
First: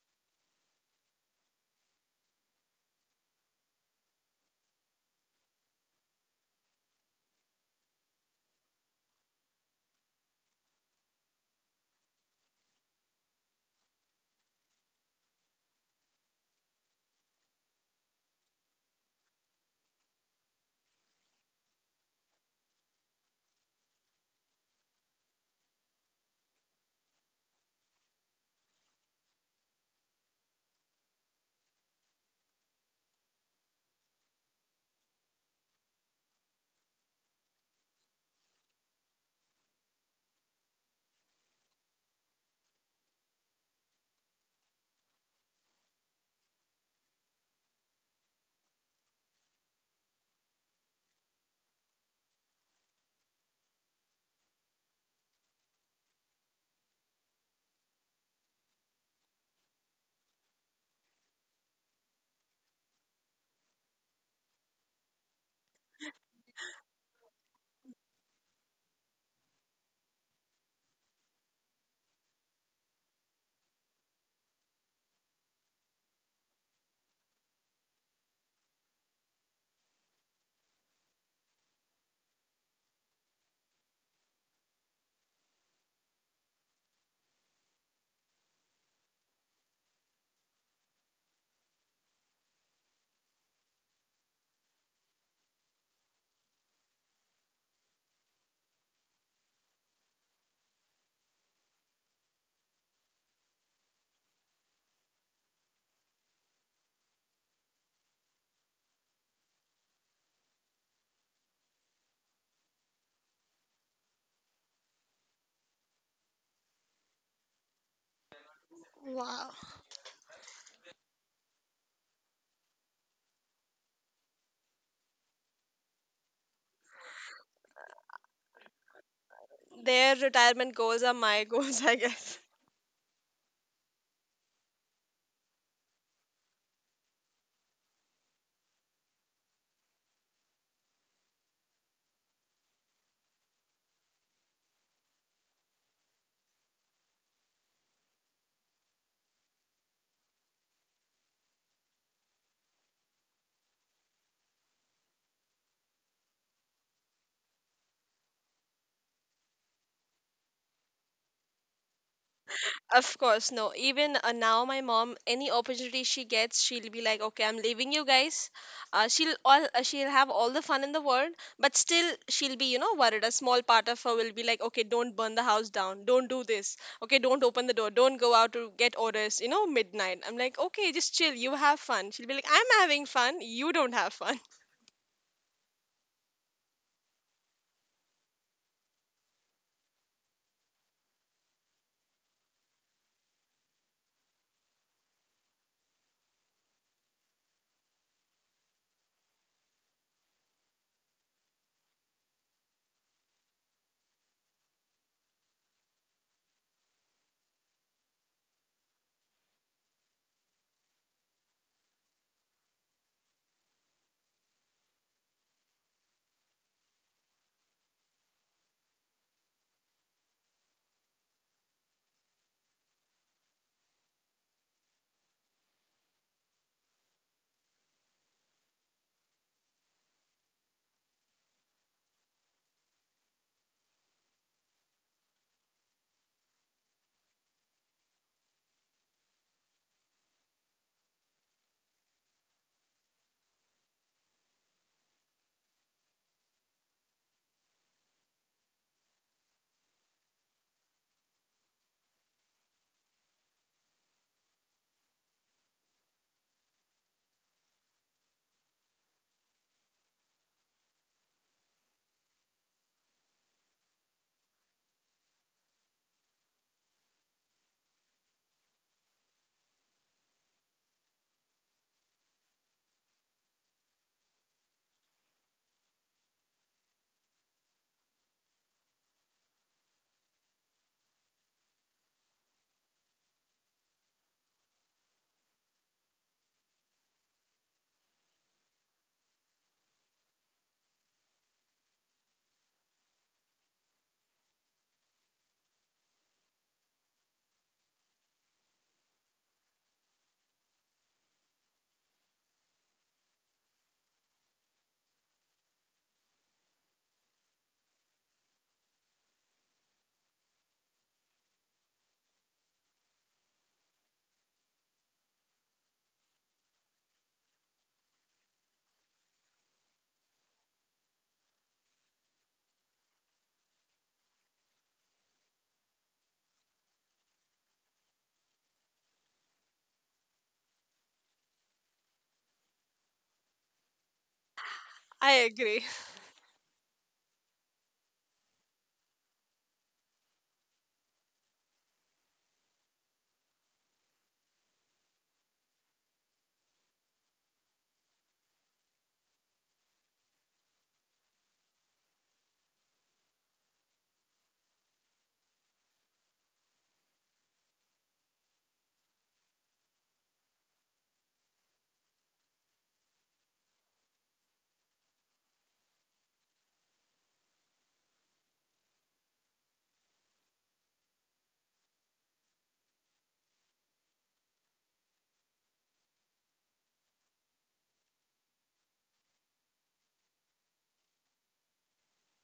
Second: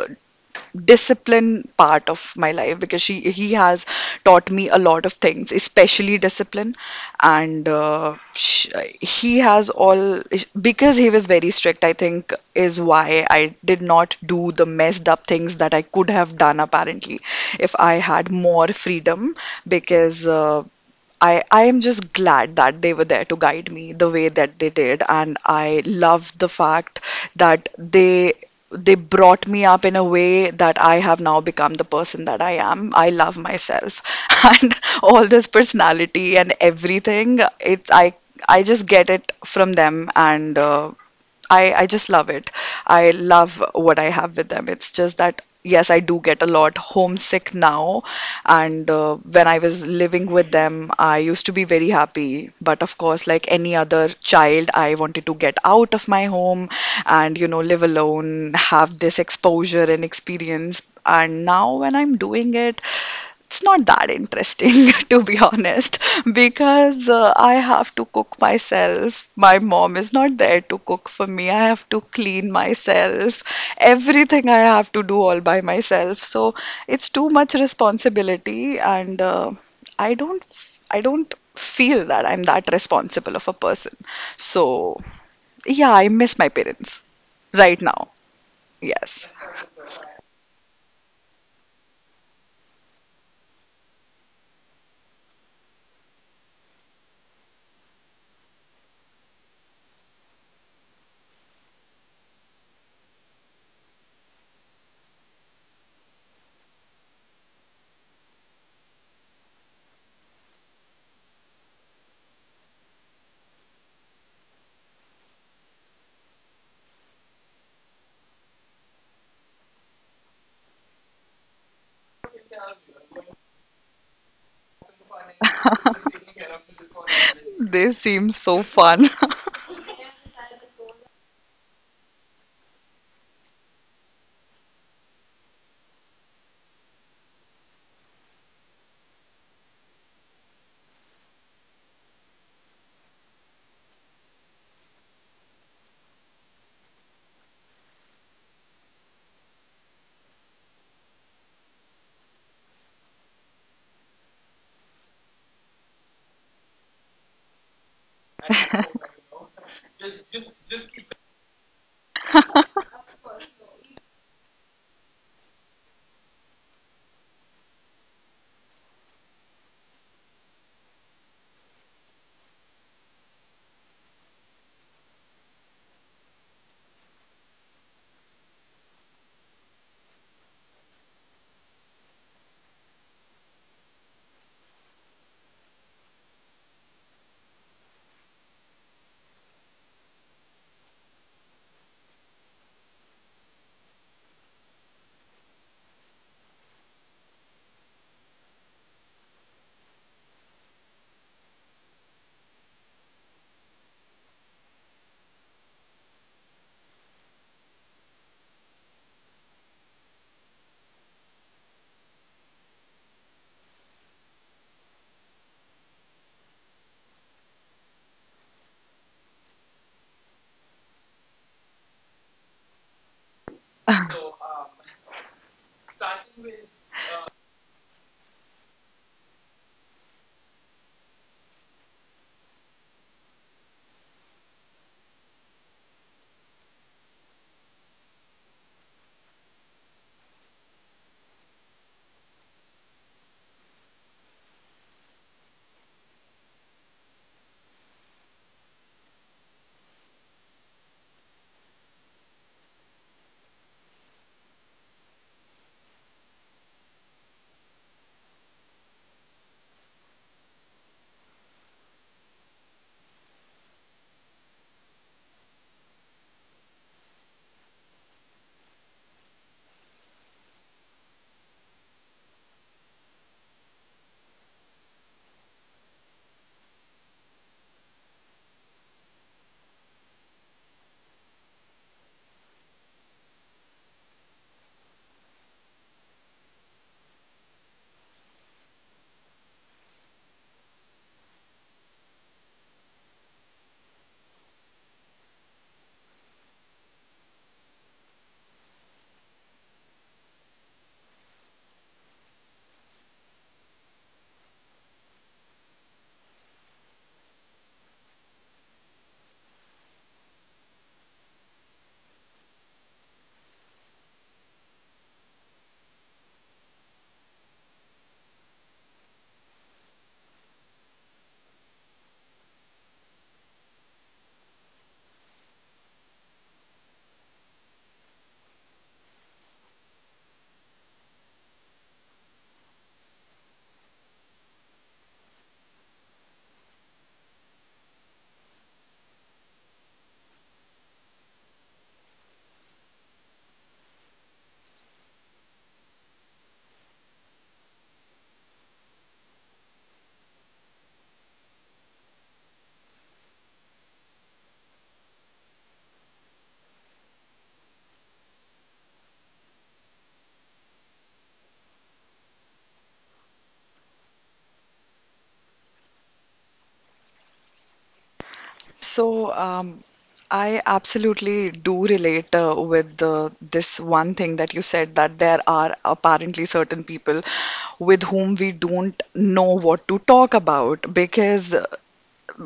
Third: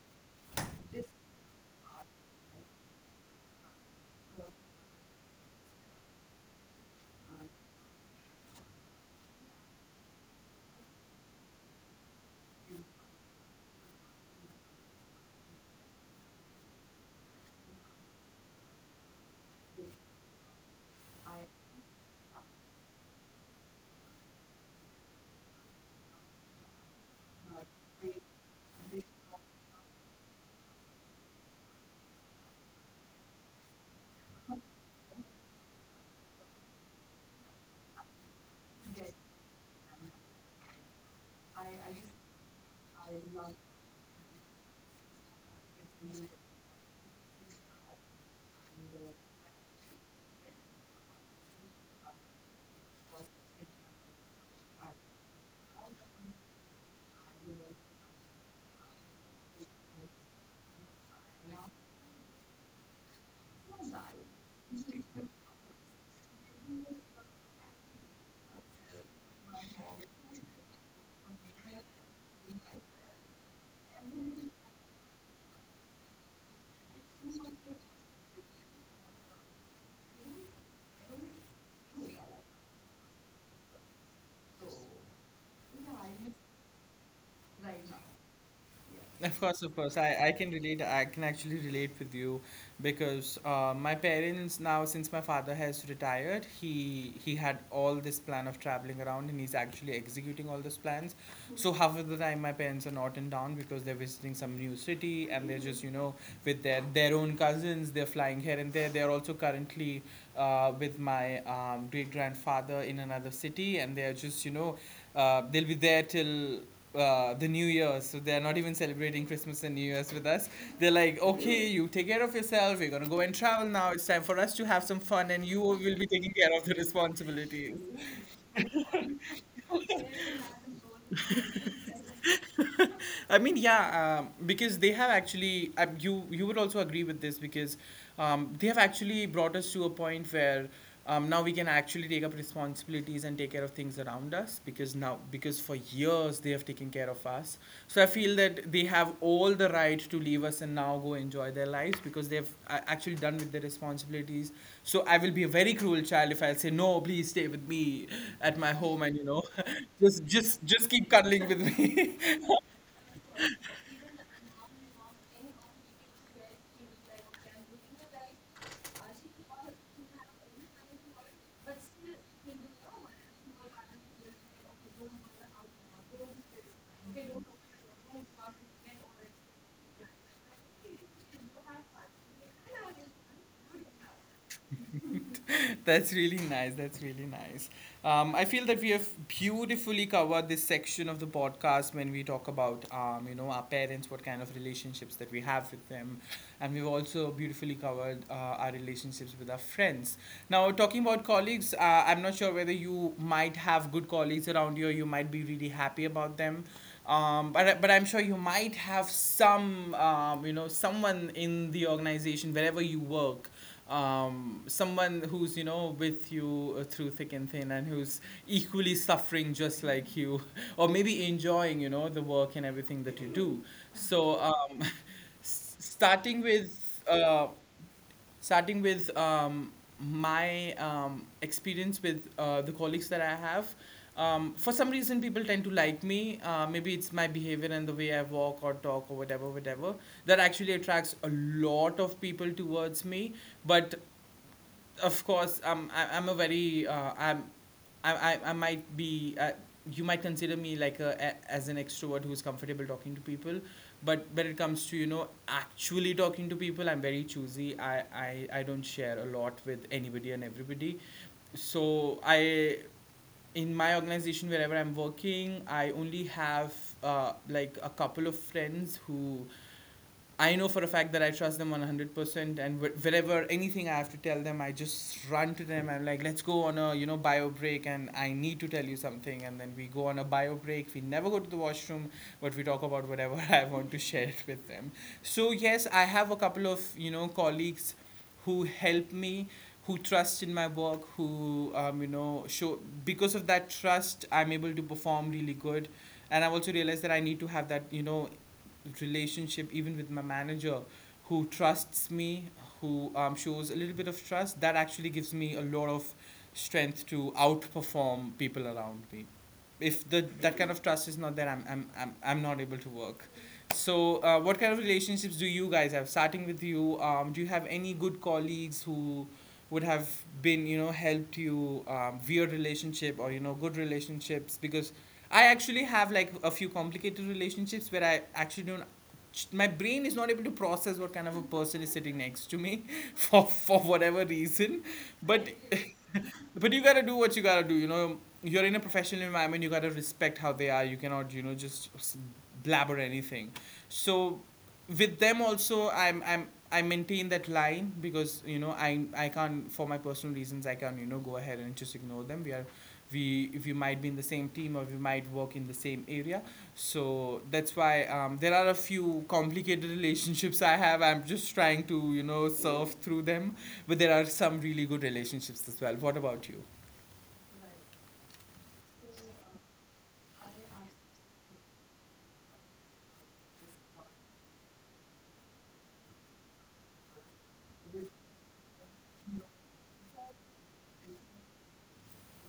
[SPEAKER 2] discipline part of my life because she he has taught me a lot of things, especially discipline, and sh he has all, because he was very strict, I think, is why I did not do the messed up things that I could have done, apparently, if I had more freedom, because I am just glad that they were there to guide me the way that they did. And I love the fact that they brought me up in a way that I have now become the person that I am. I love myself and all this personality and everything. It I just get it from them, and I just love it. I love what I have with them. It's just that, yes, I do get a lot homesick now. And when I was living with them, I used to be very happy. But of course, like any other child, I wanted to get out of my home and, you know, live alone, have this exposure and experience. And now when I'm doing it, it's not that interesting to be honest because I have to cook myself, my mom is not there to cook for me, I have to clean myself, everything I have to do all by myself. So it's too much responsibility, and i don't I don't feel that I'm that responsible of a person. So yeah, I miss my parents right now. Yes.
[SPEAKER 1] Of course, I can relate. I can actually relate with you because my parents now, since my father has retired, he had all this plan of traveling around, and he's actually executing all those plans. So half of the time, my parents are not in town because they're visiting some new city and they're just you know with their own cousins. They're flying here and there. They're also currently with my great grandfather in another city, and they're just you know they'll be there till. The New Year, so they're not even celebrating
[SPEAKER 3] Wow.
[SPEAKER 1] Christmas and New Year's with us. They're like, okay, you take care of yourself. We're gonna go and travel now. It's time for us to have some fun, and you will be taking care of the responsibilities.
[SPEAKER 2] They seem so fun.
[SPEAKER 3] Their retirement goals are my goals, I guess.
[SPEAKER 1] I mean, yeah, because they have actually, you you would also agree with this because they have actually brought us to a point where now we can actually take up responsibilities and take care of things around us because now because for years they have taken care of us. So I feel that they have all the right to leave us and now go enjoy their lives because they've actually done with their responsibilities. So I will be a very cruel child if I say no, please stay with me at my home and you know, just keep cuddling with me.
[SPEAKER 3] Of course, no. Even now, my mom, any opportunity she gets, she'll be like, "Okay, I'm leaving you guys." She'll have all the fun in the world, but still she'll be, you know, worried. A small part of her will be like, "Okay, don't burn the house down. Don't do this. Okay, don't open the door. Don't go out to get orders. You know, midnight." I'm like, "Okay, just chill. You have fun." She'll be like, "I'm having fun. You don't have fun."
[SPEAKER 1] That's really nice. That's really nice. I feel that we have beautifully covered this section of the podcast when we talk about, you know, our parents, what kind of relationships that we have with them, and we've also beautifully covered our relationships with our friends. Now, talking about colleagues, I'm not sure whether you might have good colleagues around you, or you might be really happy about them. But I'm sure you might have some you know someone in the organization wherever you work, someone who's you know with you through thick and thin and who's equally suffering just like you or maybe enjoying you know the work and everything that you do. So s- starting with uh, starting with my experience with the colleagues that I have, for some reason people tend to like me maybe it's my behavior and the way I walk or talk or whatever that actually attracts a lot of people towards me. But of course I'm a very I'm I might be you might consider me like a as an extrovert who's comfortable talking to people, but when it comes to you know actually talking to people I'm very choosy. I don't share a lot with anybody and everybody. So i in my organization wherever I'm working I only have like a couple of friends who I know for a fact that I trust them 100%, and wherever anything I have to tell them I just run to them. I'm like, let's go on a you know bio break and I need to tell you something, and then we go on a bio break. We never go to the washroom, but we talk about whatever I want to share it with them. So yes, I have a couple of you know colleagues who help me, who trust in my work, who you know show. Because of that trust I'm able to perform really good. And I've also realized that I need to have that you know relationship even with my manager who trusts me, who shows a little bit of trust that actually gives me a lot of strength to outperform people around me. If the that kind of trust is not there, I'm not able to work. So what kind of relationships do you guys have, starting with you? Um, do you have any good colleagues who would have been you know helped you weird relationship or you know good relationships? Because I actually have like a few complicated relationships where I actually don't, my brain is not able to process what kind of a person is sitting next to me for whatever reason.
[SPEAKER 3] I
[SPEAKER 1] but
[SPEAKER 3] agree.
[SPEAKER 1] but you gotta do what you gotta do. You know, you're in a professional environment. You gotta respect how they are. You cannot, you know, just blabber anything. So with them also, I maintain that line because you know I can't. For my personal reasons I can't you know go ahead and just ignore them. We might be in the same team or we might work in the same area, so that's why there are a few complicated relationships I have. I'm just trying to, you know, surf through them. But there are some really good relationships as well. What about you?
[SPEAKER 2] So, I absolutely do relate with this one thing that you said, that there are apparently certain people with whom we don't know what to talk about because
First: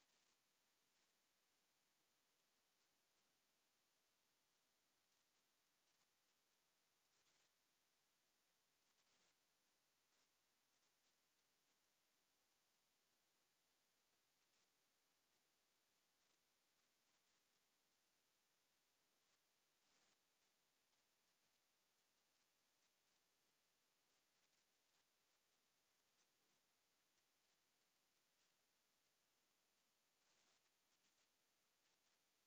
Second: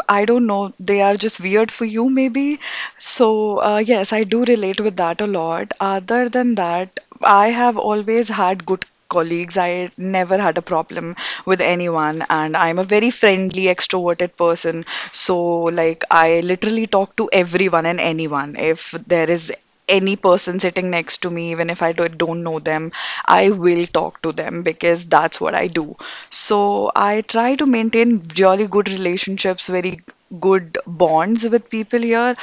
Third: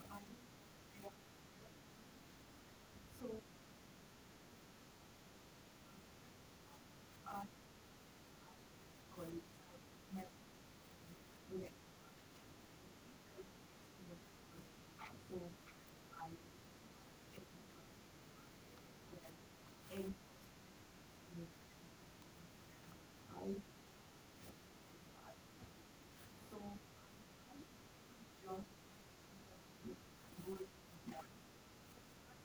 [SPEAKER 2] I don't know, they are just weird for you, maybe. So, yes, I do relate with that a lot. Other than that, I have always had good colleagues. I never had a problem with anyone, and I'm a very friendly, extroverted person. So, like, I literally talk to everyone and anyone. If there is any person sitting next to me, even if I don't know them, I will talk to them because that's what I do. So I try to maintain really good relationships, very good bonds with people here.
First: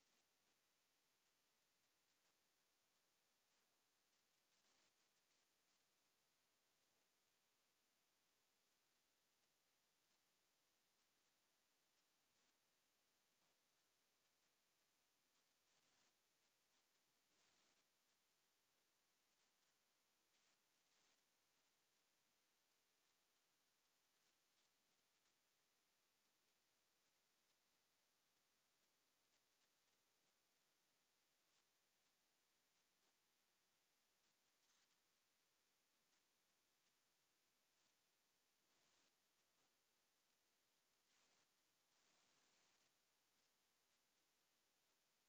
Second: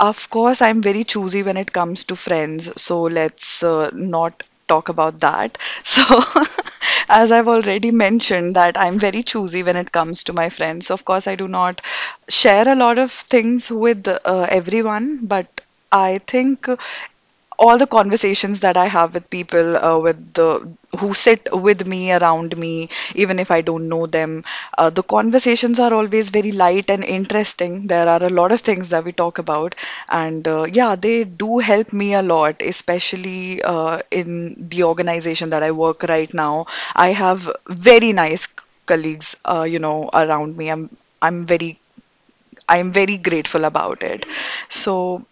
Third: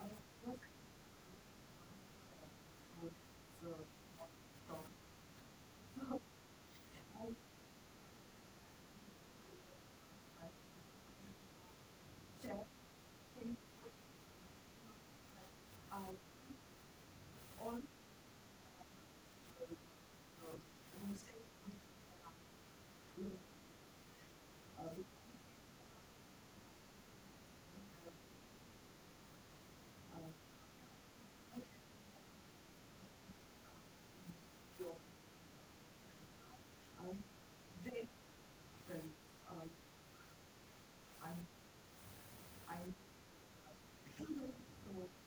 [SPEAKER 2] Of course, I'm very choosy when it comes to friends, so let's not talk about that. So, as I've already mentioned, that I'm very choosy when it comes to my friends. So, of course, I do not share a lot of things with everyone, but I think all the conversations that I have with people with the who sit with me around me, even if I don't know them, the conversations are always very light and interesting. There are a lot of things that we talk about, and yeah, they do help me a lot, especially in the organization that I work right now. I have very nice colleagues, you know, around me. I'm very I'm very grateful about it. So,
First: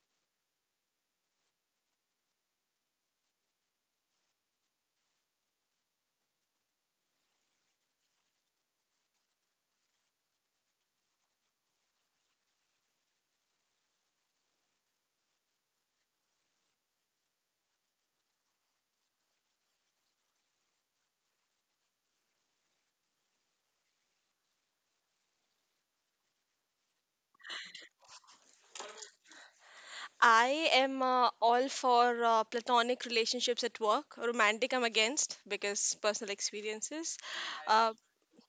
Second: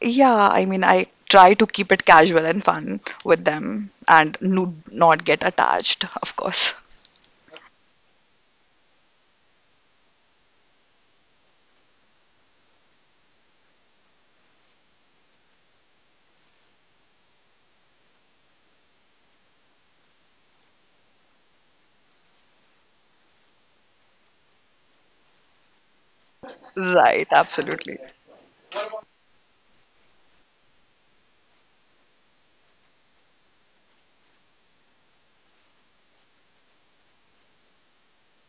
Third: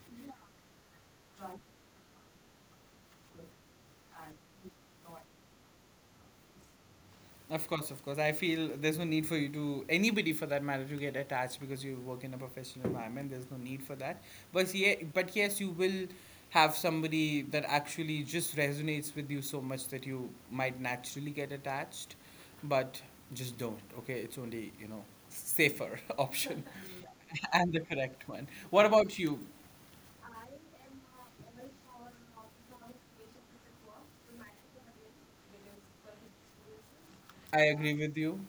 [SPEAKER 2] yeah, I mean, I try to keep it casual and fun with them and no, not get attached, of course.
[SPEAKER 1] Of course, of course. I feel there's no need for you to, anybody for that matter, to get attached because you work in a professional environment. There's no need for that. But, yeah, but yes, you will have somebody that actually just resonates with you so much that you might naturally get attached. But just don't, okay? It's only, you know, safer option.
[SPEAKER 2] Right,
[SPEAKER 1] And the
[SPEAKER 2] absolutely.
[SPEAKER 1] correct one. What about you?
[SPEAKER 3] I am all for platonic relationships at work. Romantic, I'm against because personal experiences.
[SPEAKER 1] I agree
[SPEAKER 3] Uh,
[SPEAKER 1] with you.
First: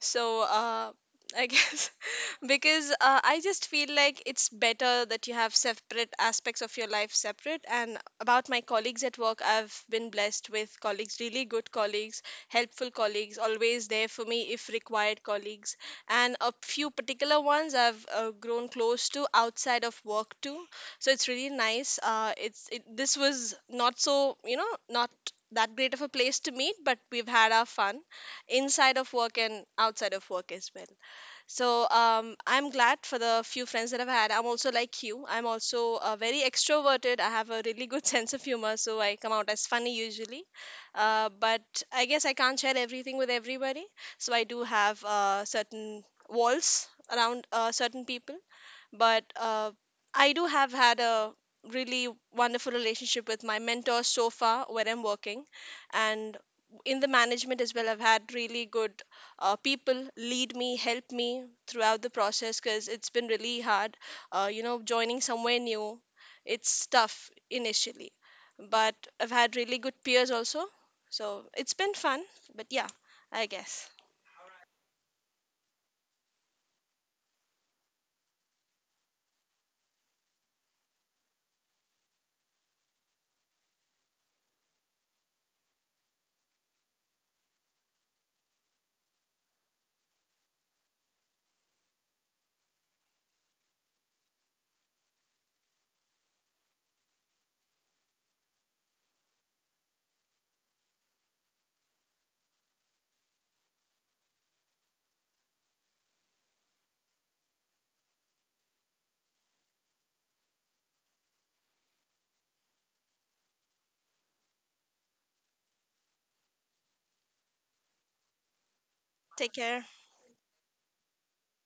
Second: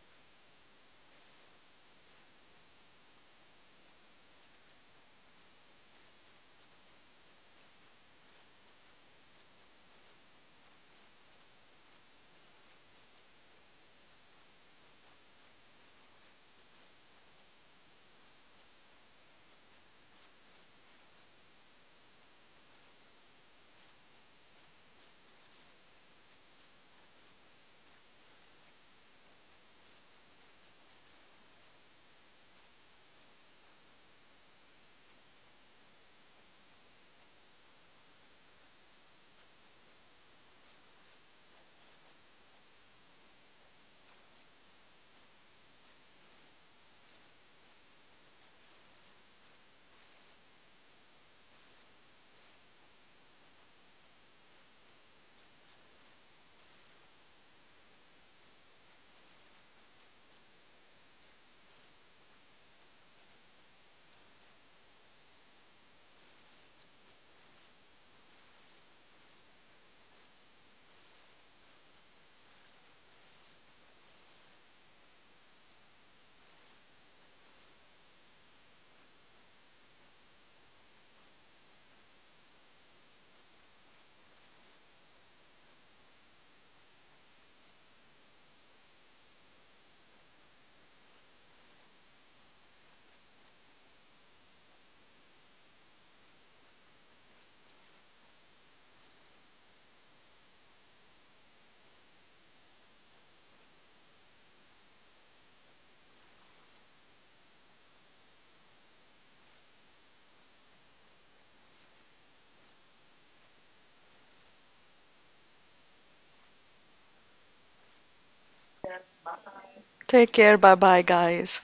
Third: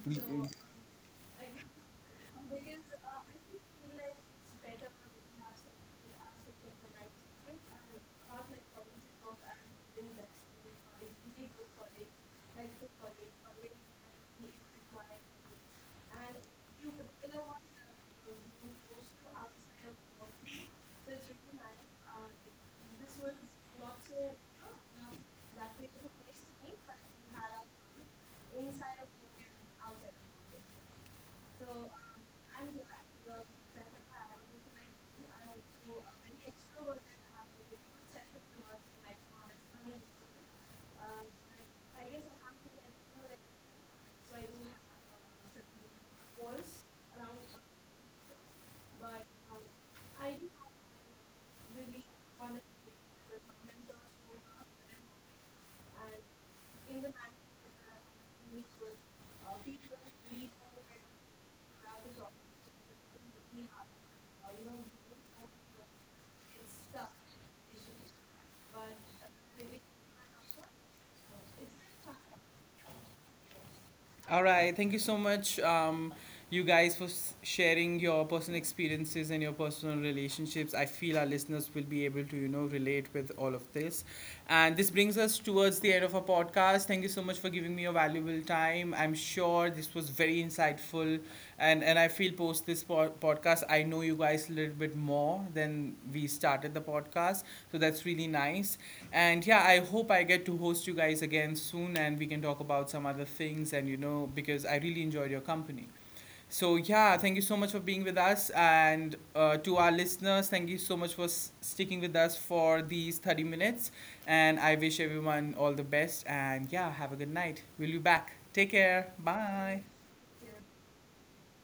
[SPEAKER 3] so I guess because I just feel like it's better that you have separate aspects of your life separate. And about my colleagues at work, I've been blessed with colleagues, really good colleagues, helpful colleagues, always there for me if required colleagues. And a few particular ones I've grown close to outside of work too. So it's really nice. This was not so, you know, not that great of a place to meet, but we've had our fun inside of work and outside of work as well. So I'm glad for the few friends that I've had. I'm also like you. I'm also very extroverted. I have a really good sense of humor, so I come out as funny usually. But I guess I can't share everything with everybody, so I do have certain walls around certain people. But I do have had a really wonderful relationship with my mentor so far, where I'm working, and in the management as well. I've had really good people lead me, help me throughout the process because it's been really hard. You know, joining somewhere new, it's tough initially, but I've had really good peers also. So it's been fun. But yeah, I guess.
[SPEAKER 1] All right. Thank you so much, you guys, for sharing your personal experiences and your personal relationships. I feel our listeners will be able to, you know, relate with all of this. And this brings us towards the end of our podcast. Thank you so much for giving me your valuable time. I'm sure this was very insightful. And I feel post this podcast, I know you guys a little bit more than we started the podcast. So that's really nice. And yeah, I hope I get to host you guys again soon and we can talk about some other things, and you know, because I really enjoyed your company. So yeah, thank you so much for being with us, and to our listeners, thank you so much for sticking with us for these 30 minutes. And I wish everyone all the best, and yeah, have a good night. We'll be back. Take care.
[SPEAKER 3] Take
[SPEAKER 1] Bye.
[SPEAKER 3] care.
[SPEAKER 2] Take care. Bye bye, guys.